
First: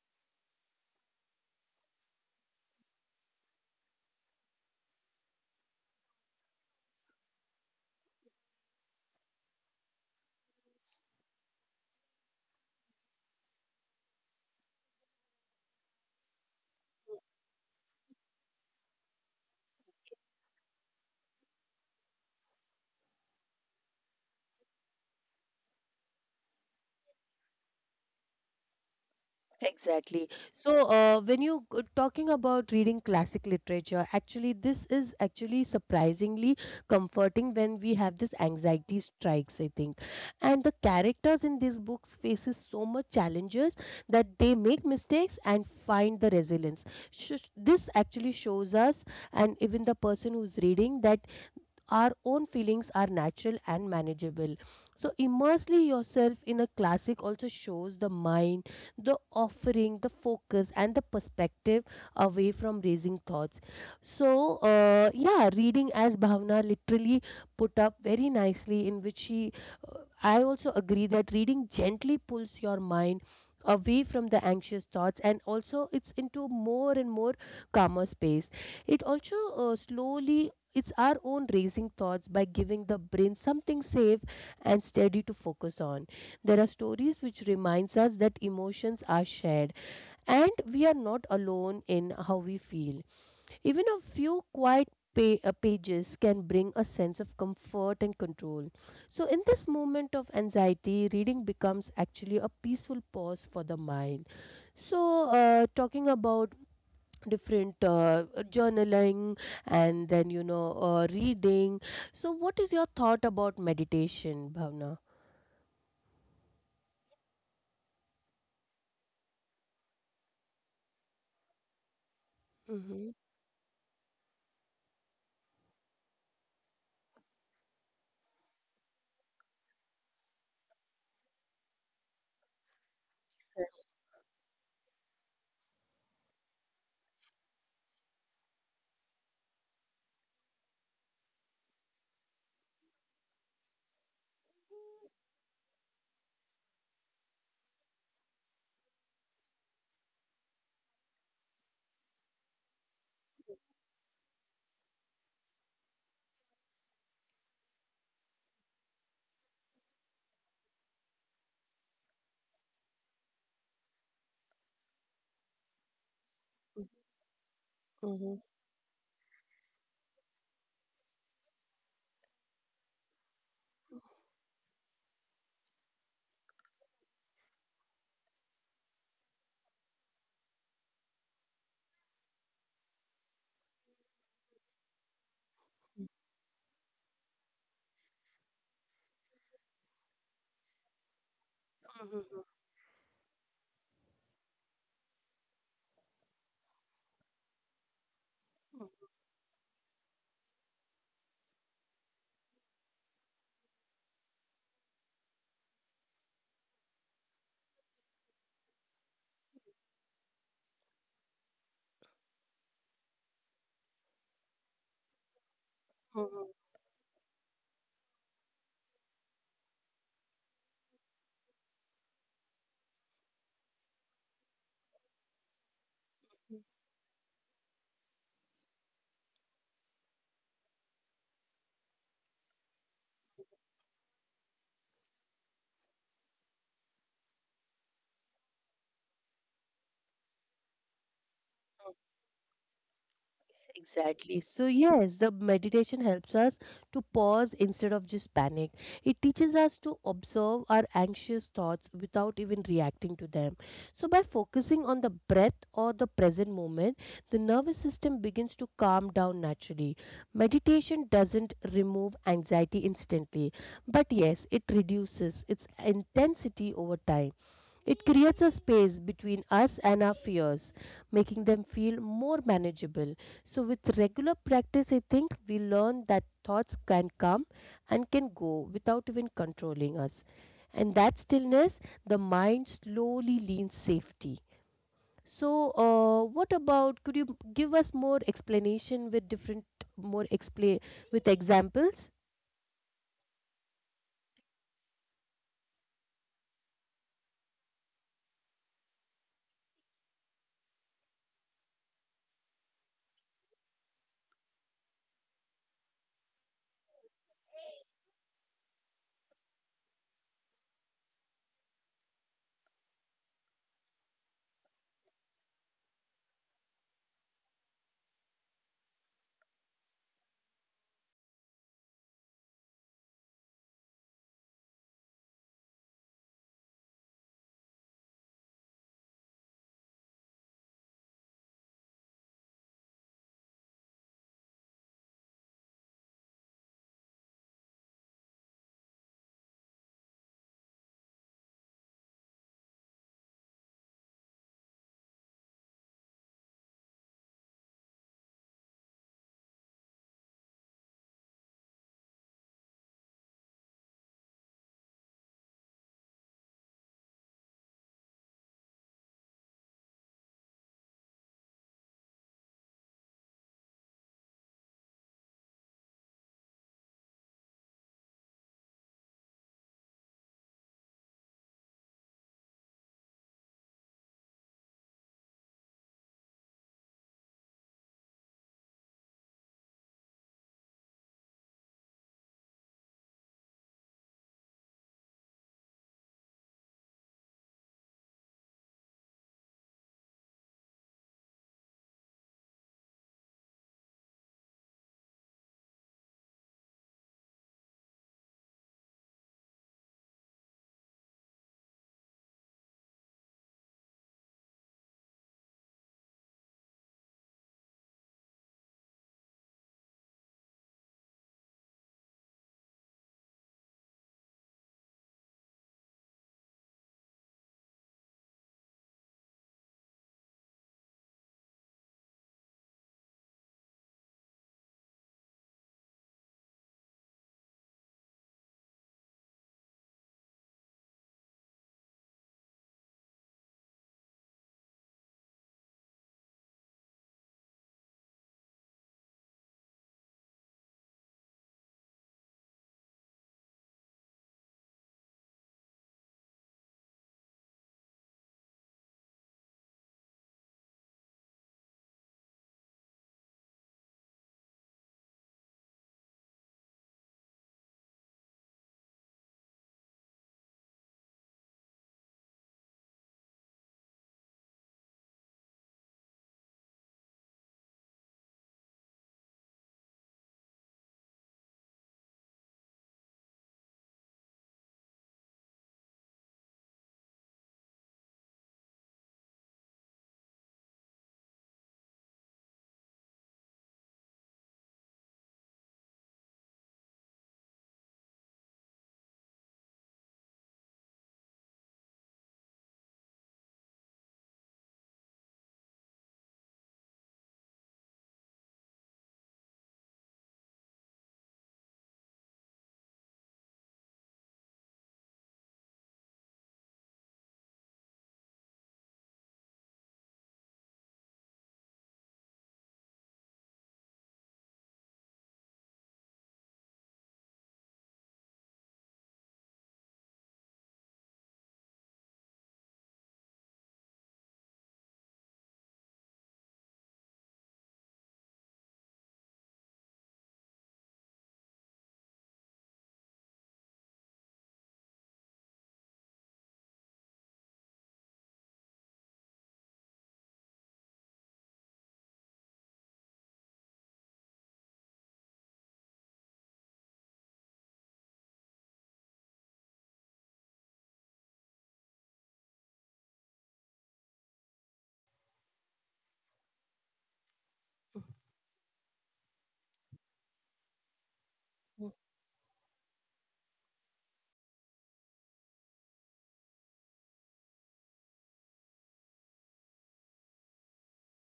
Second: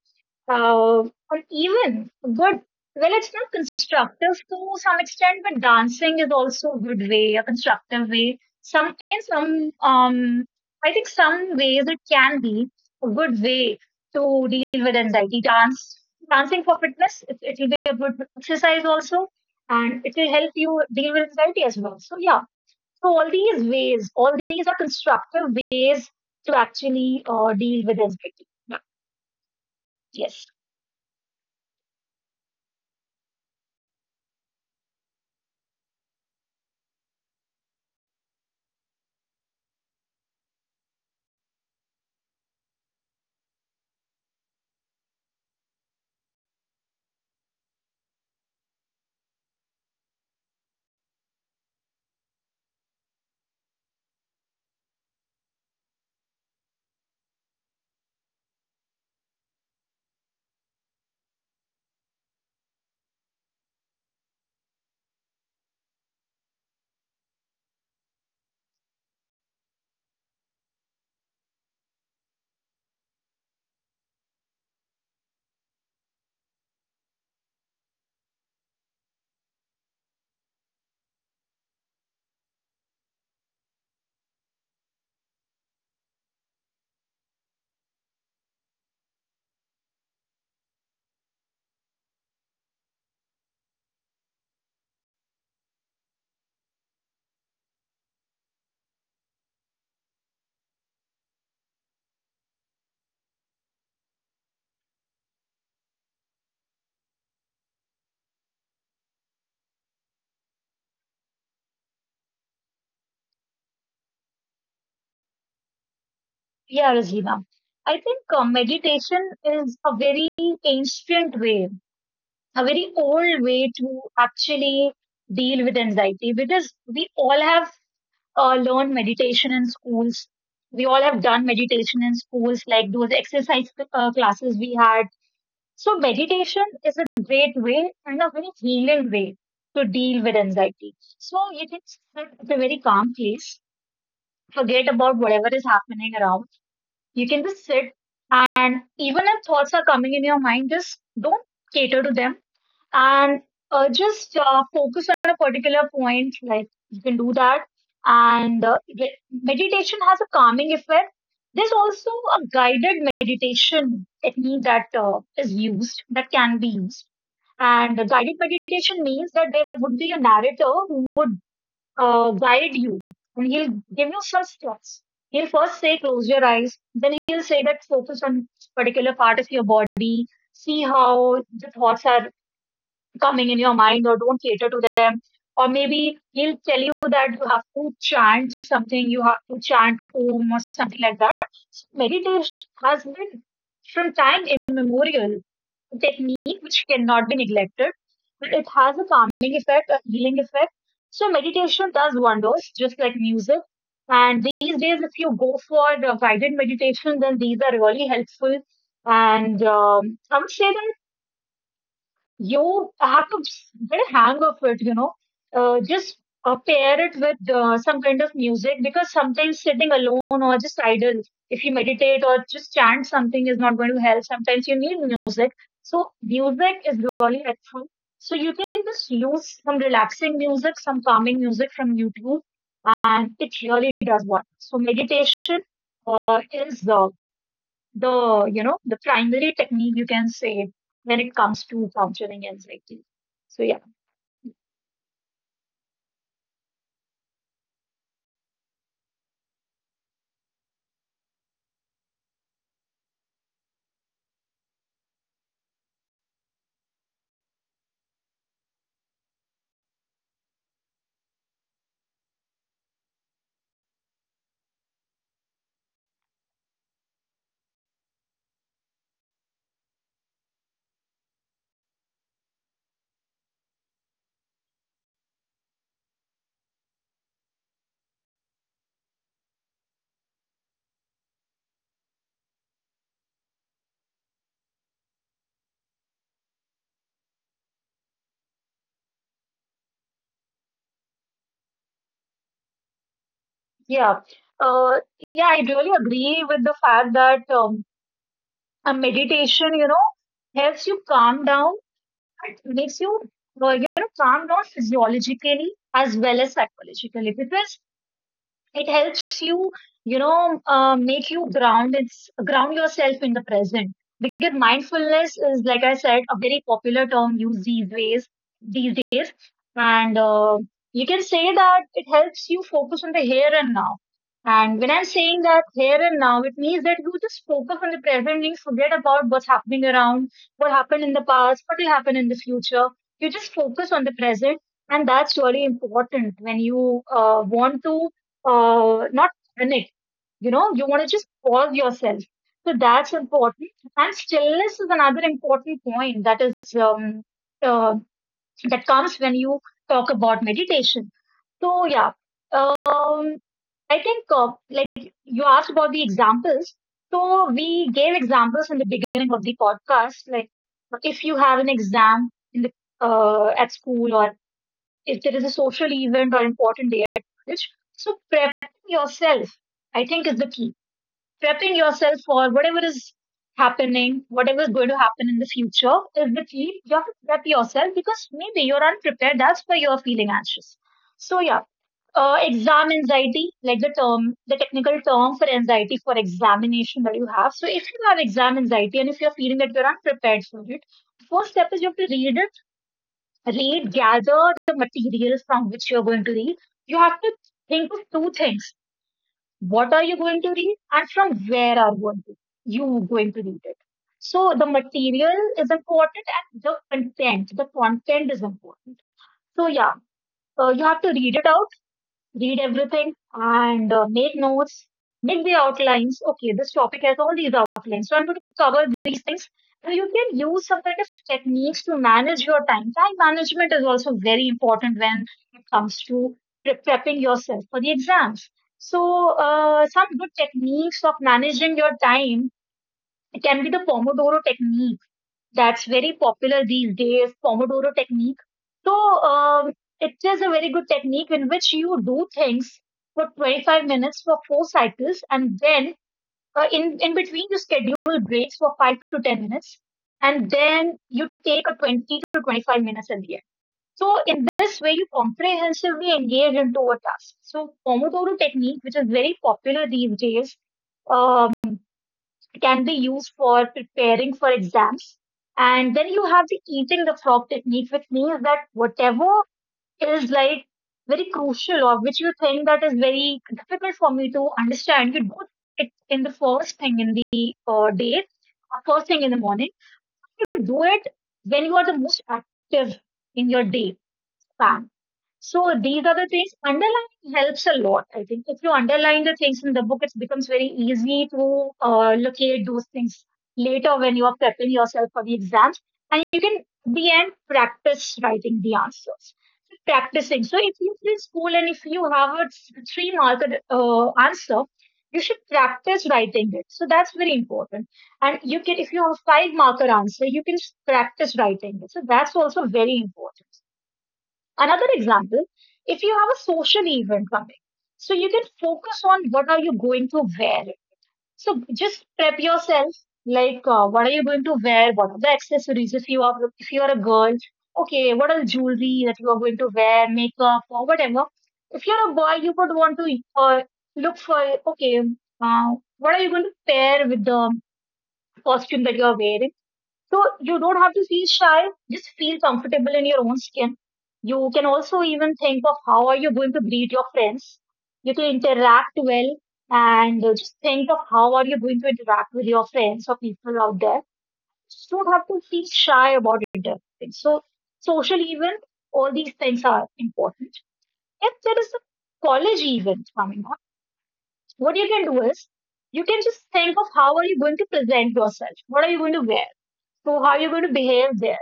uh, or even good. Well, it's not constructive to some extent, but dancing is also a good way, a constructive way. Some in some, um, I think some ways it can be a good way to deal with anxiety. Dance, dancing for fitness, it, it will be a good exercise also, and it will help you deal with anxiety as well. So yeah, so all these ways, all these are constructive ways to actually uh, deal with anxiety. Yeah. Exactly. Yes. So, uh, when you g- talking about reading classic literature, actually, this is actually surprisingly comforting when we have this anxiety strikes, I think. And the characters in these books faces so much challenges that they make mistakes and find the resilience. Sh- sh- this actually shows us, and even the person who's reading, that our own feelings are natural and manageable. So, immersely yourself in a classic also shows the mind, the offering, the focus, and the perspective away from raising thoughts. So, uh, yeah, reading as Bhavna literally put up very nicely, in which she, uh, I also agree that reading gently pulls your mind away from the anxious thoughts, and also it's into more and more calmer space. It also uh, slowly it's our own raising thoughts by giving the brain something safe and steady to focus on. There are stories which reminds us that emotions are shared and we are not alone in how we feel. Even a few quiet pa- uh, pages can bring a sense of comfort and control. So in this moment of anxiety, reading becomes actually a peaceful pause for the mind. So uh, talking about different uh, journaling and then you know uh, reading, so what is your thought about meditation, Bhavna? Yeah, Rajina. I think uh, meditation is a very ancient way, a very Mm-hmm. old way to actually deal with anxiety, because we all have uh, learned meditation in schools. We all have done meditation in schools, like those exercise uh, classes we had. So meditation is a great way and a very healing way to deal with anxiety. So you can sit at a very calm place, forget about whatever is happening around. You can just sit, and even if thoughts are coming in your mind, just don't cater to them, and uh, just uh, focus on a particular point. Like you can do that. And uh, re- meditation has a calming effect. There's also a guided meditation technique that uh, is used, that can be used. And the Mm-hmm. guided meditation means that there would be a narrator who would uh, guide you, and he'll give you some steps. He'll first say close your eyes, then he'll say that focus on particular part of your body, see how the thoughts are coming in your mind, or don't cater to them. Or maybe he'll tell you that you have to chant something, you have to chant home or something like that. So meditation has been, from time immemorial, a technique which cannot be neglected. It has a calming effect, a healing effect. So meditation does wonders, just like music. And these days, if you go for the guided meditation, then these are really helpful. And um, I would say you have to get a hang of it, you know. Uh, just Mm-hmm. uh, pair it with uh, some kind of music, because sometimes sitting alone or just idle, if you meditate or just chant something is not going to help. Sometimes you need music. So music is really helpful. So you can just use some relaxing music, some calming music from YouTube, and it really does work. So meditation uh, is uh, the, you know, the primary technique, you can say, when it comes to countering anxiety. So yeah. Exactly. So, yes, the meditation helps us to pause instead of just panic. It teaches us to observe our anxious thoughts without even reacting to them. So, by focusing on the breath or the present moment, the nervous system begins to calm down naturally. Meditation doesn't remove anxiety instantly, but yes, it reduces its intensity over time. It creates a space between us and our fears, making them feel more manageable. So, with regular practice, I think we learn that thoughts can come and can go without even controlling us. And that stillness, the mind slowly leans safety. So, uh, what about? Could you give us more explanation with different, more explain with examples? Yeah uh, yeah I really agree with the fact that, um, a meditation, you know, helps you calm down. It makes you uh, you know, calm down physiologically as well as psychologically, because it helps you, you know, uh, make you ground it's ground yourself in the present, because mindfulness is, like I said, a very popular term used these ways these days. And uh, you can say that it helps you focus on the here and now. And when I'm saying that here and now, it means that you just focus on the present and forget about what's happening around, what happened in the past, what will happen in the future. You just focus on the present, and that's really important when you uh, want to uh, not panic. You know, you want to just pause yourself. So that's important. And stillness is another important point that is um, uh, that comes when you talk about meditation. So yeah, um, I think, uh, like you asked about the examples. So we gave examples in the beginning of the podcast. Like if you have an exam in the uh, at school, or if there is a social event or important day at college. So prepping yourself, I think, is the key. Prepping yourself for whatever is happening, whatever is going to happen in the future, is the key. You have to prep yourself because maybe you're unprepared. That's why you're feeling anxious. So yeah, uh, exam anxiety, like the term, the technical term for anxiety for examination that you have. So if you have exam anxiety and if you're feeling that you're unprepared for it, first step is you have to read it read, gather the materials from which you're going to read. You have to think of two things. What are you going to read, and from where are going to, you going to read it? So the material is important, and the content, the content is important. So yeah, uh, you have to read it out read everything, and uh, make notes, make the outlines. Okay, this topic has all these outlines. So I'm going to cover these things. And you can use some kind of techniques to manage your time. Time management is also very important when it comes to pre- prepping yourself for the exams. So, uh, some good techniques of managing your time, it can be the Pomodoro technique that's very popular these days, Pomodoro technique. So um, it is a very good technique in which you do things for twenty-five minutes for four cycles, and then, uh, in in between you schedule breaks for five to ten minutes, and then you take a twenty to twenty-five minutes at the end. So in this way, you comprehensively engage into a task. So Pomodoro technique, which is very popular these days, Um, can be used for preparing for exams. And then you have the eating the frog technique, which means that whatever is like very crucial or which you think that is very difficult for me to understand, you do it in the first thing in the uh, day, or first thing in the morning. You do it when you are the most active in your day. Fact. So these are the things. Underlining helps a lot. I think if you underline the things in the book, it becomes very easy to uh, locate those things later when you are prepping yourself for the exams, and you can at the end practice writing the answers. So practicing. So if you're in school and if you have a three marked uh, answer, you should practice writing it. So that's very important. And you can, if you have a five marker answer, you can practice writing it. So that's also very important. Another example, if you have a social event coming, so you can focus on what are you going to wear. So just prep yourself, like uh, what are you going to wear, what are the accessories, if you are if you are a girl, okay, what are the jewelry that you are going to wear, makeup or whatever. If you're a boy, you would want to uh, look for, okay, uh, what are you going to pair with the costume that you are wearing. So you don't have to feel shy, just feel comfortable in your own skin. You can also even think of how are you going to greet your friends. You can interact well, and uh, just think of how are you going to interact with your friends or people out there. Just don't have to feel shy about interacting. So social event, all these things are important. If there is a college event coming up, what you can do is you can just think of how are you going to present yourself? What are you going to wear? So how are you going to behave there?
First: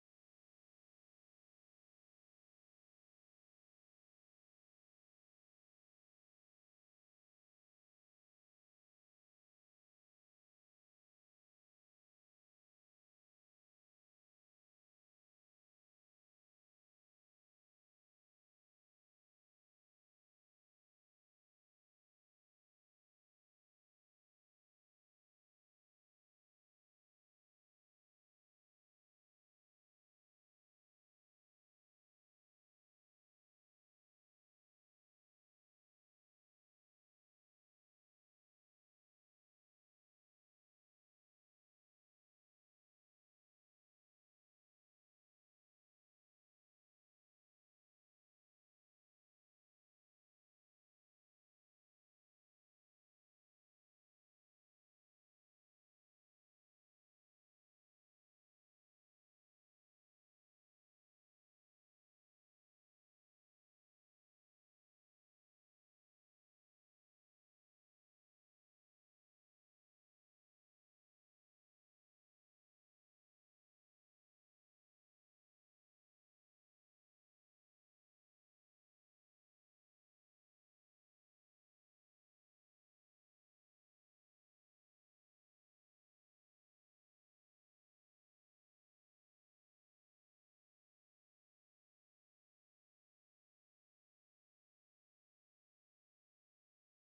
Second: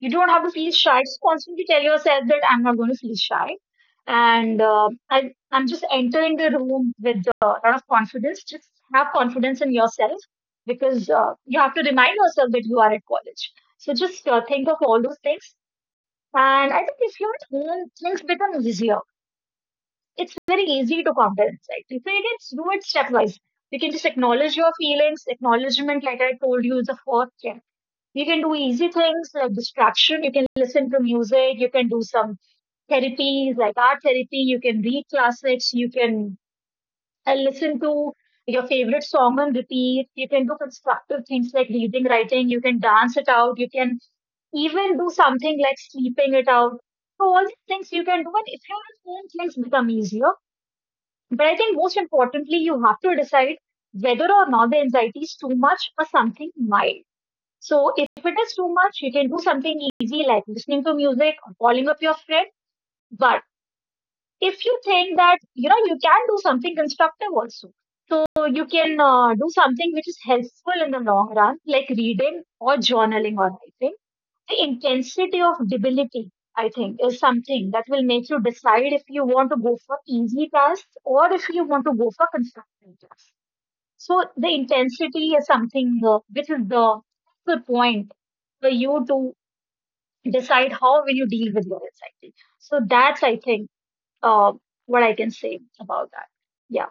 You don't have to feel shy. Just constantly tell yourself that I'm not going to feel shy. And uh, I, I'm just entering the room with a lot of confidence. Just have confidence in yourself because uh, you have to remind yourself that you are at college. So just uh, think of all those things. And I think if you're at home, things become easier. It's very easy to counter insight. If you can do it stepwise, you can just acknowledge your feelings. Acknowledgement, like I told you, is the first step. You can do easy things like distraction. You can listen to music. You can do some therapies like art therapy. You can read classics. You can uh, listen to your favorite song on repeat. You can do constructive things like reading, writing. You can dance it out. You can even do something like sleeping it out. So all these things you can do, and if you're at home, things become easier. But I think most importantly, you have to decide whether or not the anxiety is too much or something mild. So if it is too much, you can do something easy like listening to music or calling up your friend. But if you think that, you know, you can do something constructive also. So you can uh, do something which is helpful in the long run, like reading or journaling or writing. The intensity of debility, I think, is something that will make you decide if you want to go for easy tasks or if you want to go for constructive tasks. So the intensity is something uh, which is the good point for you to decide how will you deal with your anxiety. So that's I think uh, what I can say about that. Yeah,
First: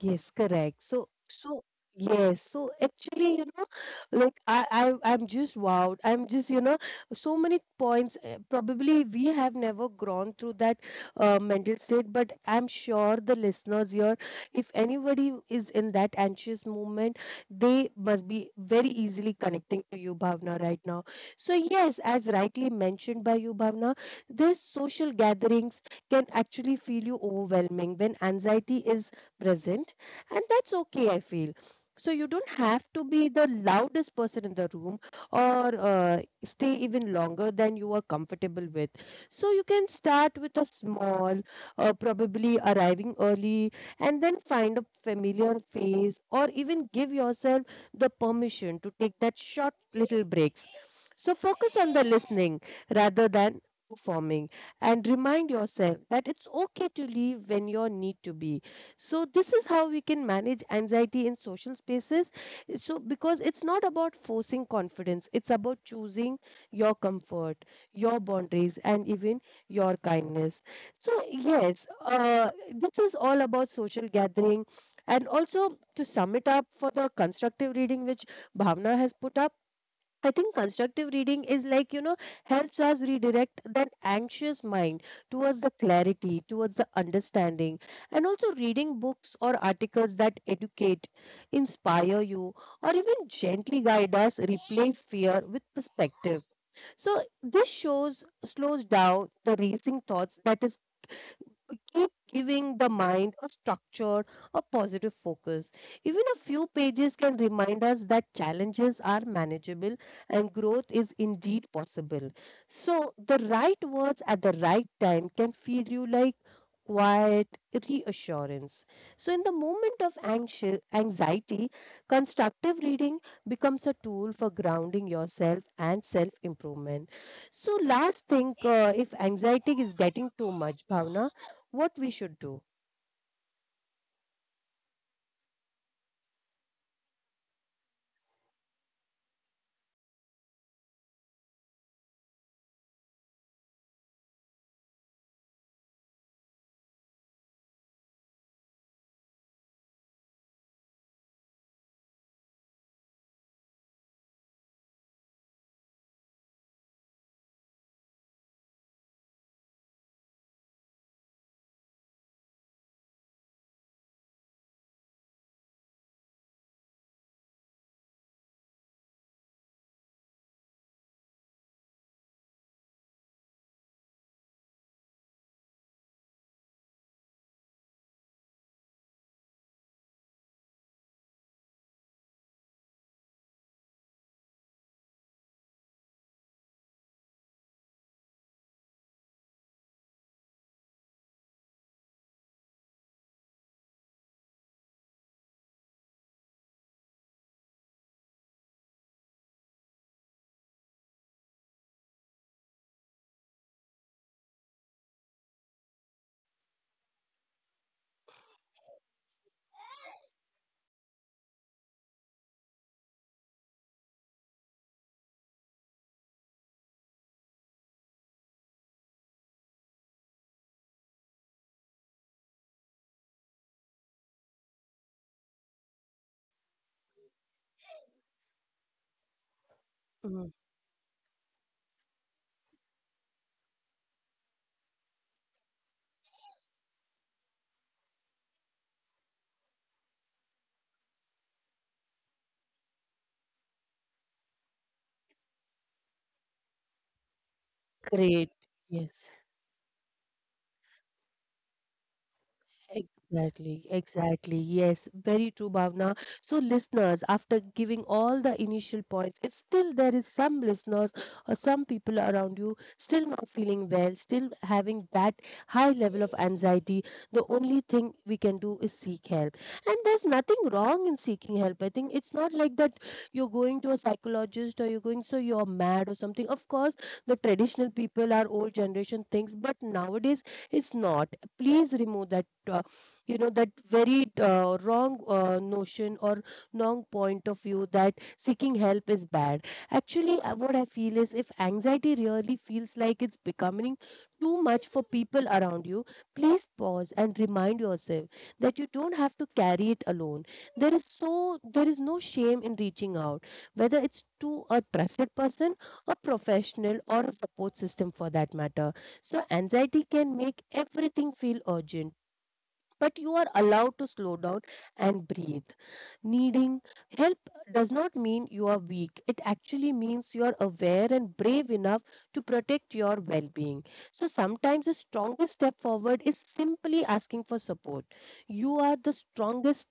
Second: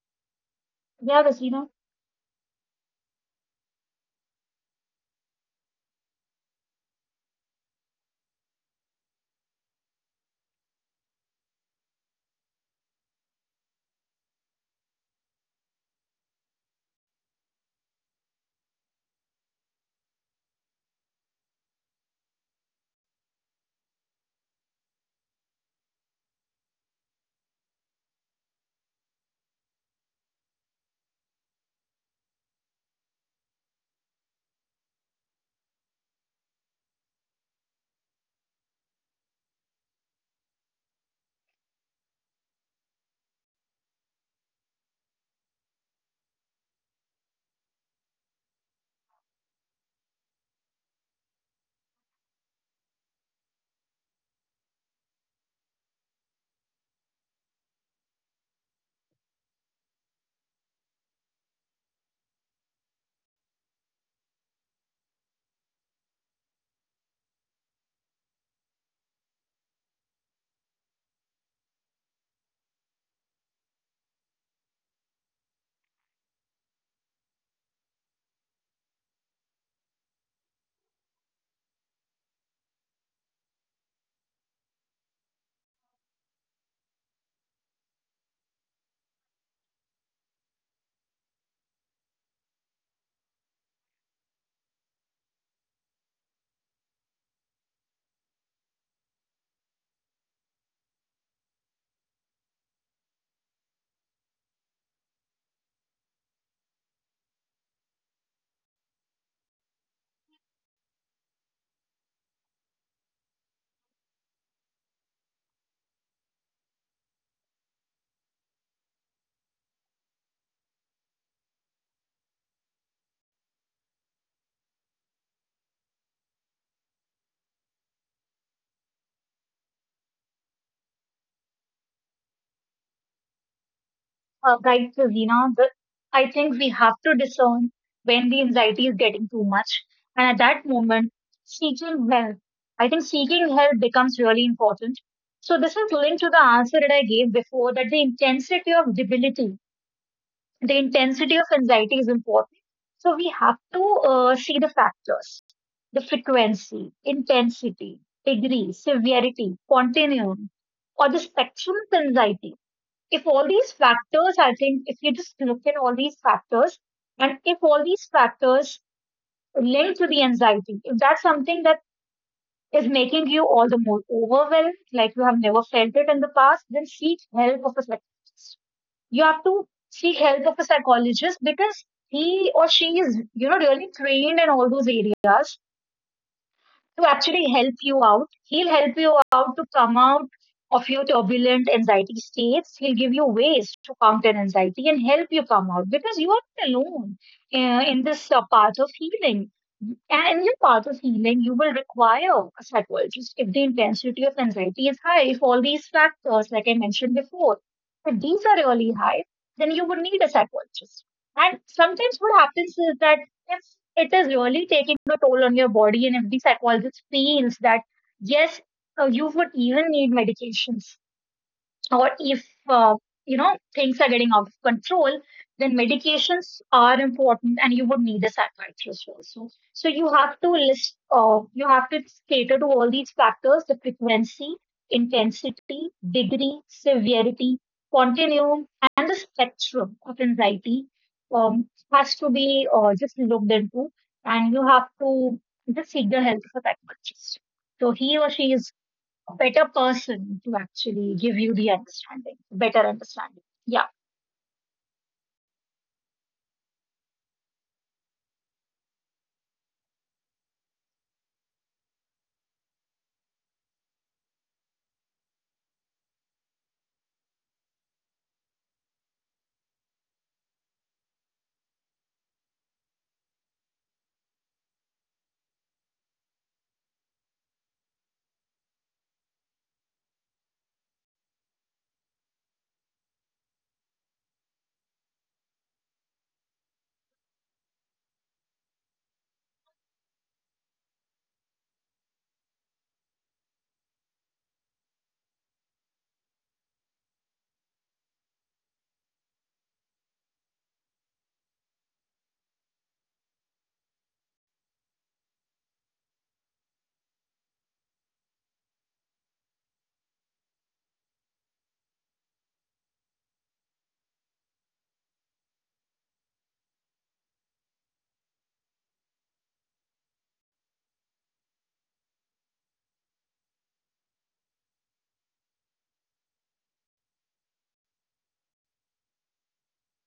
Yes, correct. So, yeah, so Rasina, yes, so actually, you know, like I, I, I'm just wowed. I'm just, you know, so many points. uh, Probably we have never gone through that uh, mental state, but I'm sure the listeners here, if anybody is in that anxious moment, they must be very easily connecting to you, Bhavna, right now. So yes, as rightly mentioned by you, Bhavna, these social gatherings can actually feel you overwhelming when anxiety is present, and that's okay, I feel. So you don't have to be the loudest person in the room or uh, stay even longer than you are comfortable with. So you can start with a small, uh, probably arriving early, and then find a familiar face, or even give yourself the permission to take that short little breaks. So focus on the listening rather than performing, and remind yourself that it's okay to leave when you need to be. So this is how we can manage anxiety in social spaces. So because it's not about forcing confidence, it's about choosing your comfort, your boundaries, and even your kindness. So yes, uh, this is all about social gathering. And also, to sum it up for the constructive reading which Bhavna has put up, I think constructive reading is, like, you know, helps us redirect that anxious mind towards the clarity, towards the understanding, and also reading books or articles that educate, inspire you, or even gently guide us replace fear with perspective. So, this shows, slows down the racing thoughts, that is keep giving the mind a structure, a positive focus. Even a few pages can remind us that challenges are manageable and growth is indeed possible. So, the right words at the right time can feed you like quiet reassurance. So, in the moment of anxi- anxiety, constructive reading becomes a tool for grounding yourself and self improvement. So, last thing, uh, if anxiety is getting too much, Bhavna, what we should do. uh, right, Rasina. But I think we have to discern when the anxiety is getting too much, and at that moment, seeking help. I think seeking help becomes really important. So this is linked to the answer that I gave before, that the intensity of debility, the intensity of anxiety is important. So we have to uh, see the factors, the frequency, intensity, degree, severity, continuum, or the spectrum of anxiety. If all these factors, I think, if you just look at all these factors, and if all these factors link to the anxiety, if that's something that is making you all the more overwhelmed, like you have never felt it in the past, then seek help of a psychologist. You have to seek help of a psychologist because he or she is, you know, really trained in all those areas to actually help you out. He'll help you out to come out of your turbulent anxiety states. He'll give you ways to counter anxiety and help you come out, because you are not alone uh, in this uh, path of healing. And in your path of healing, you will require a psychologist if the intensity of anxiety is high, if all these factors, like I mentioned before, if these are really high, then you would need a psychologist. And sometimes what happens is that if it is really taking a toll on your body and if the psychologist feels that yes, uh, you would even need medications, or if uh, you know things are getting out of control, then medications are important and you would need a psychiatrist also. So so you have to Mhm. list uh, you have to cater to all these factors: the frequency, intensity, degree, severity, continuum, and the spectrum of anxiety um, has to be uh, just looked into, and you have to just seek the help of a psychiatrist. So he or she Great. is a Yes. better person to actually give you the understanding, better understanding. Yeah, Exactly, exactly. Yes, very true, Bhavna. So, listeners, after giving all the initial points, if still there is some listeners or some people around you still not feeling well, still having that high level of anxiety, the only thing we can do is seek help. And there's nothing wrong in seeking help. I think it's not like that you're going to a psychologist or you're going, so you're mad or something. Of course, the traditional people, our old generation thinks, but nowadays it's not. Please remove that. Uh, you know, that very uh, wrong uh, notion or wrong point of view that seeking help is bad. Actually, uh, what I feel is if anxiety really feels like it's becoming too much for people around you, please pause and remind yourself that you don't have to carry it alone. There is so there is no shame in reaching out, whether it's to a trusted person, a professional, or a support system for that matter. So anxiety can make everything feel urgent, but you are allowed to slow down and breathe. Needing help does not mean you are weak. It actually means you are aware and brave enough to protect your well being. So sometimes the strongest step forward is simply asking for support. You are the strongest.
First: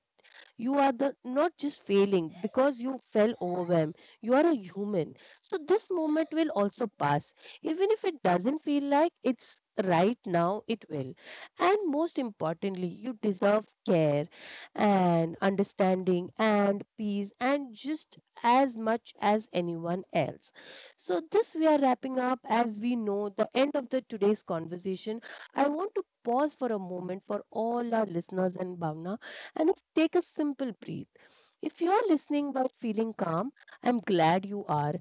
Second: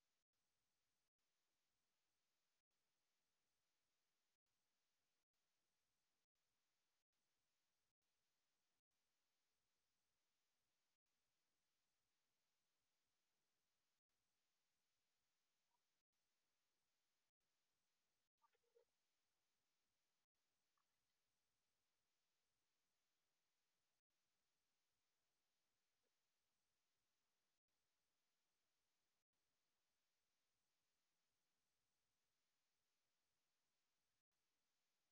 You are the not just failing because you fell overwhelmed, you are a human. So this moment will also pass, even if it doesn't feel like it's right now, it will. And most importantly, you deserve care and understanding and peace, and just as much as anyone else. So this we are wrapping up, as we know the end of the today's conversation. I want to pause for a moment for all our listeners and Bhavna, and it's take a simple breath. If you're listening while feeling calm, I'm glad you are.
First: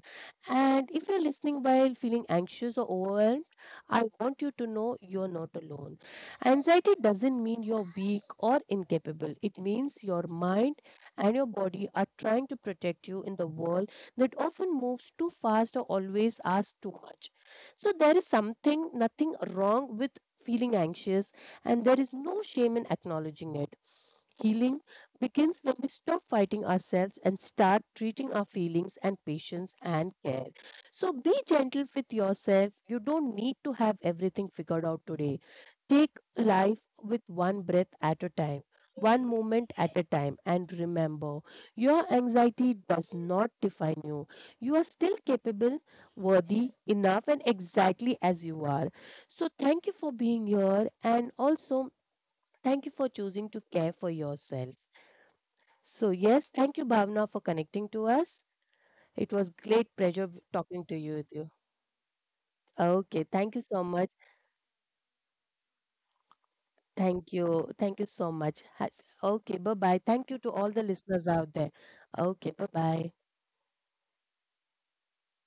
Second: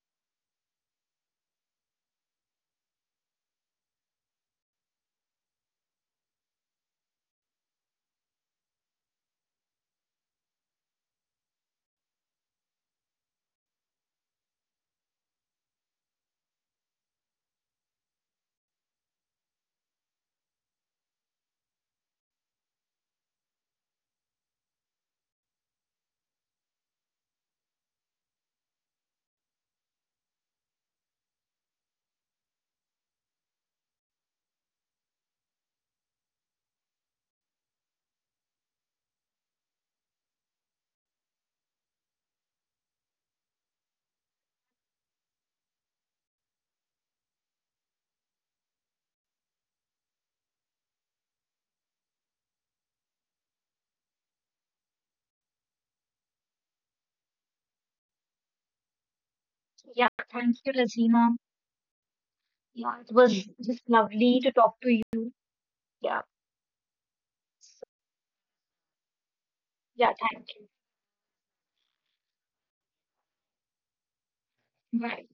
And if you're listening while feeling anxious or overwhelmed, I want you to know you're not alone. Anxiety doesn't mean you're weak or incapable, it means your mind and your body are trying to protect you in the world that often moves too fast or always asks too much. So there is something, nothing wrong with feeling anxious, and there is no shame in acknowledging it. Healing begins when we stop fighting ourselves and start treating our feelings and patience and care. So be gentle with yourself. You don't need to have everything figured out today. Take life with one breath at a time, one moment at a time, and remember your anxiety does not define you. You are still capable, worthy, enough, and exactly as you are. So thank you for being here. And also, thank you for choosing to care for yourself. So, yes, thank you, Bhavna, for connecting to us. It was great yeah. pleasure v- Thank talking you, to you. With Lazima. you. Yeah, Okay, it thank was you so just much. lovely to talk to you. Yeah, Thank you. Thank so, you so much. Has- Okay, bye bye. yeah. Thank you to Thank all you. the listeners out there. Okay, bye bye. Bye.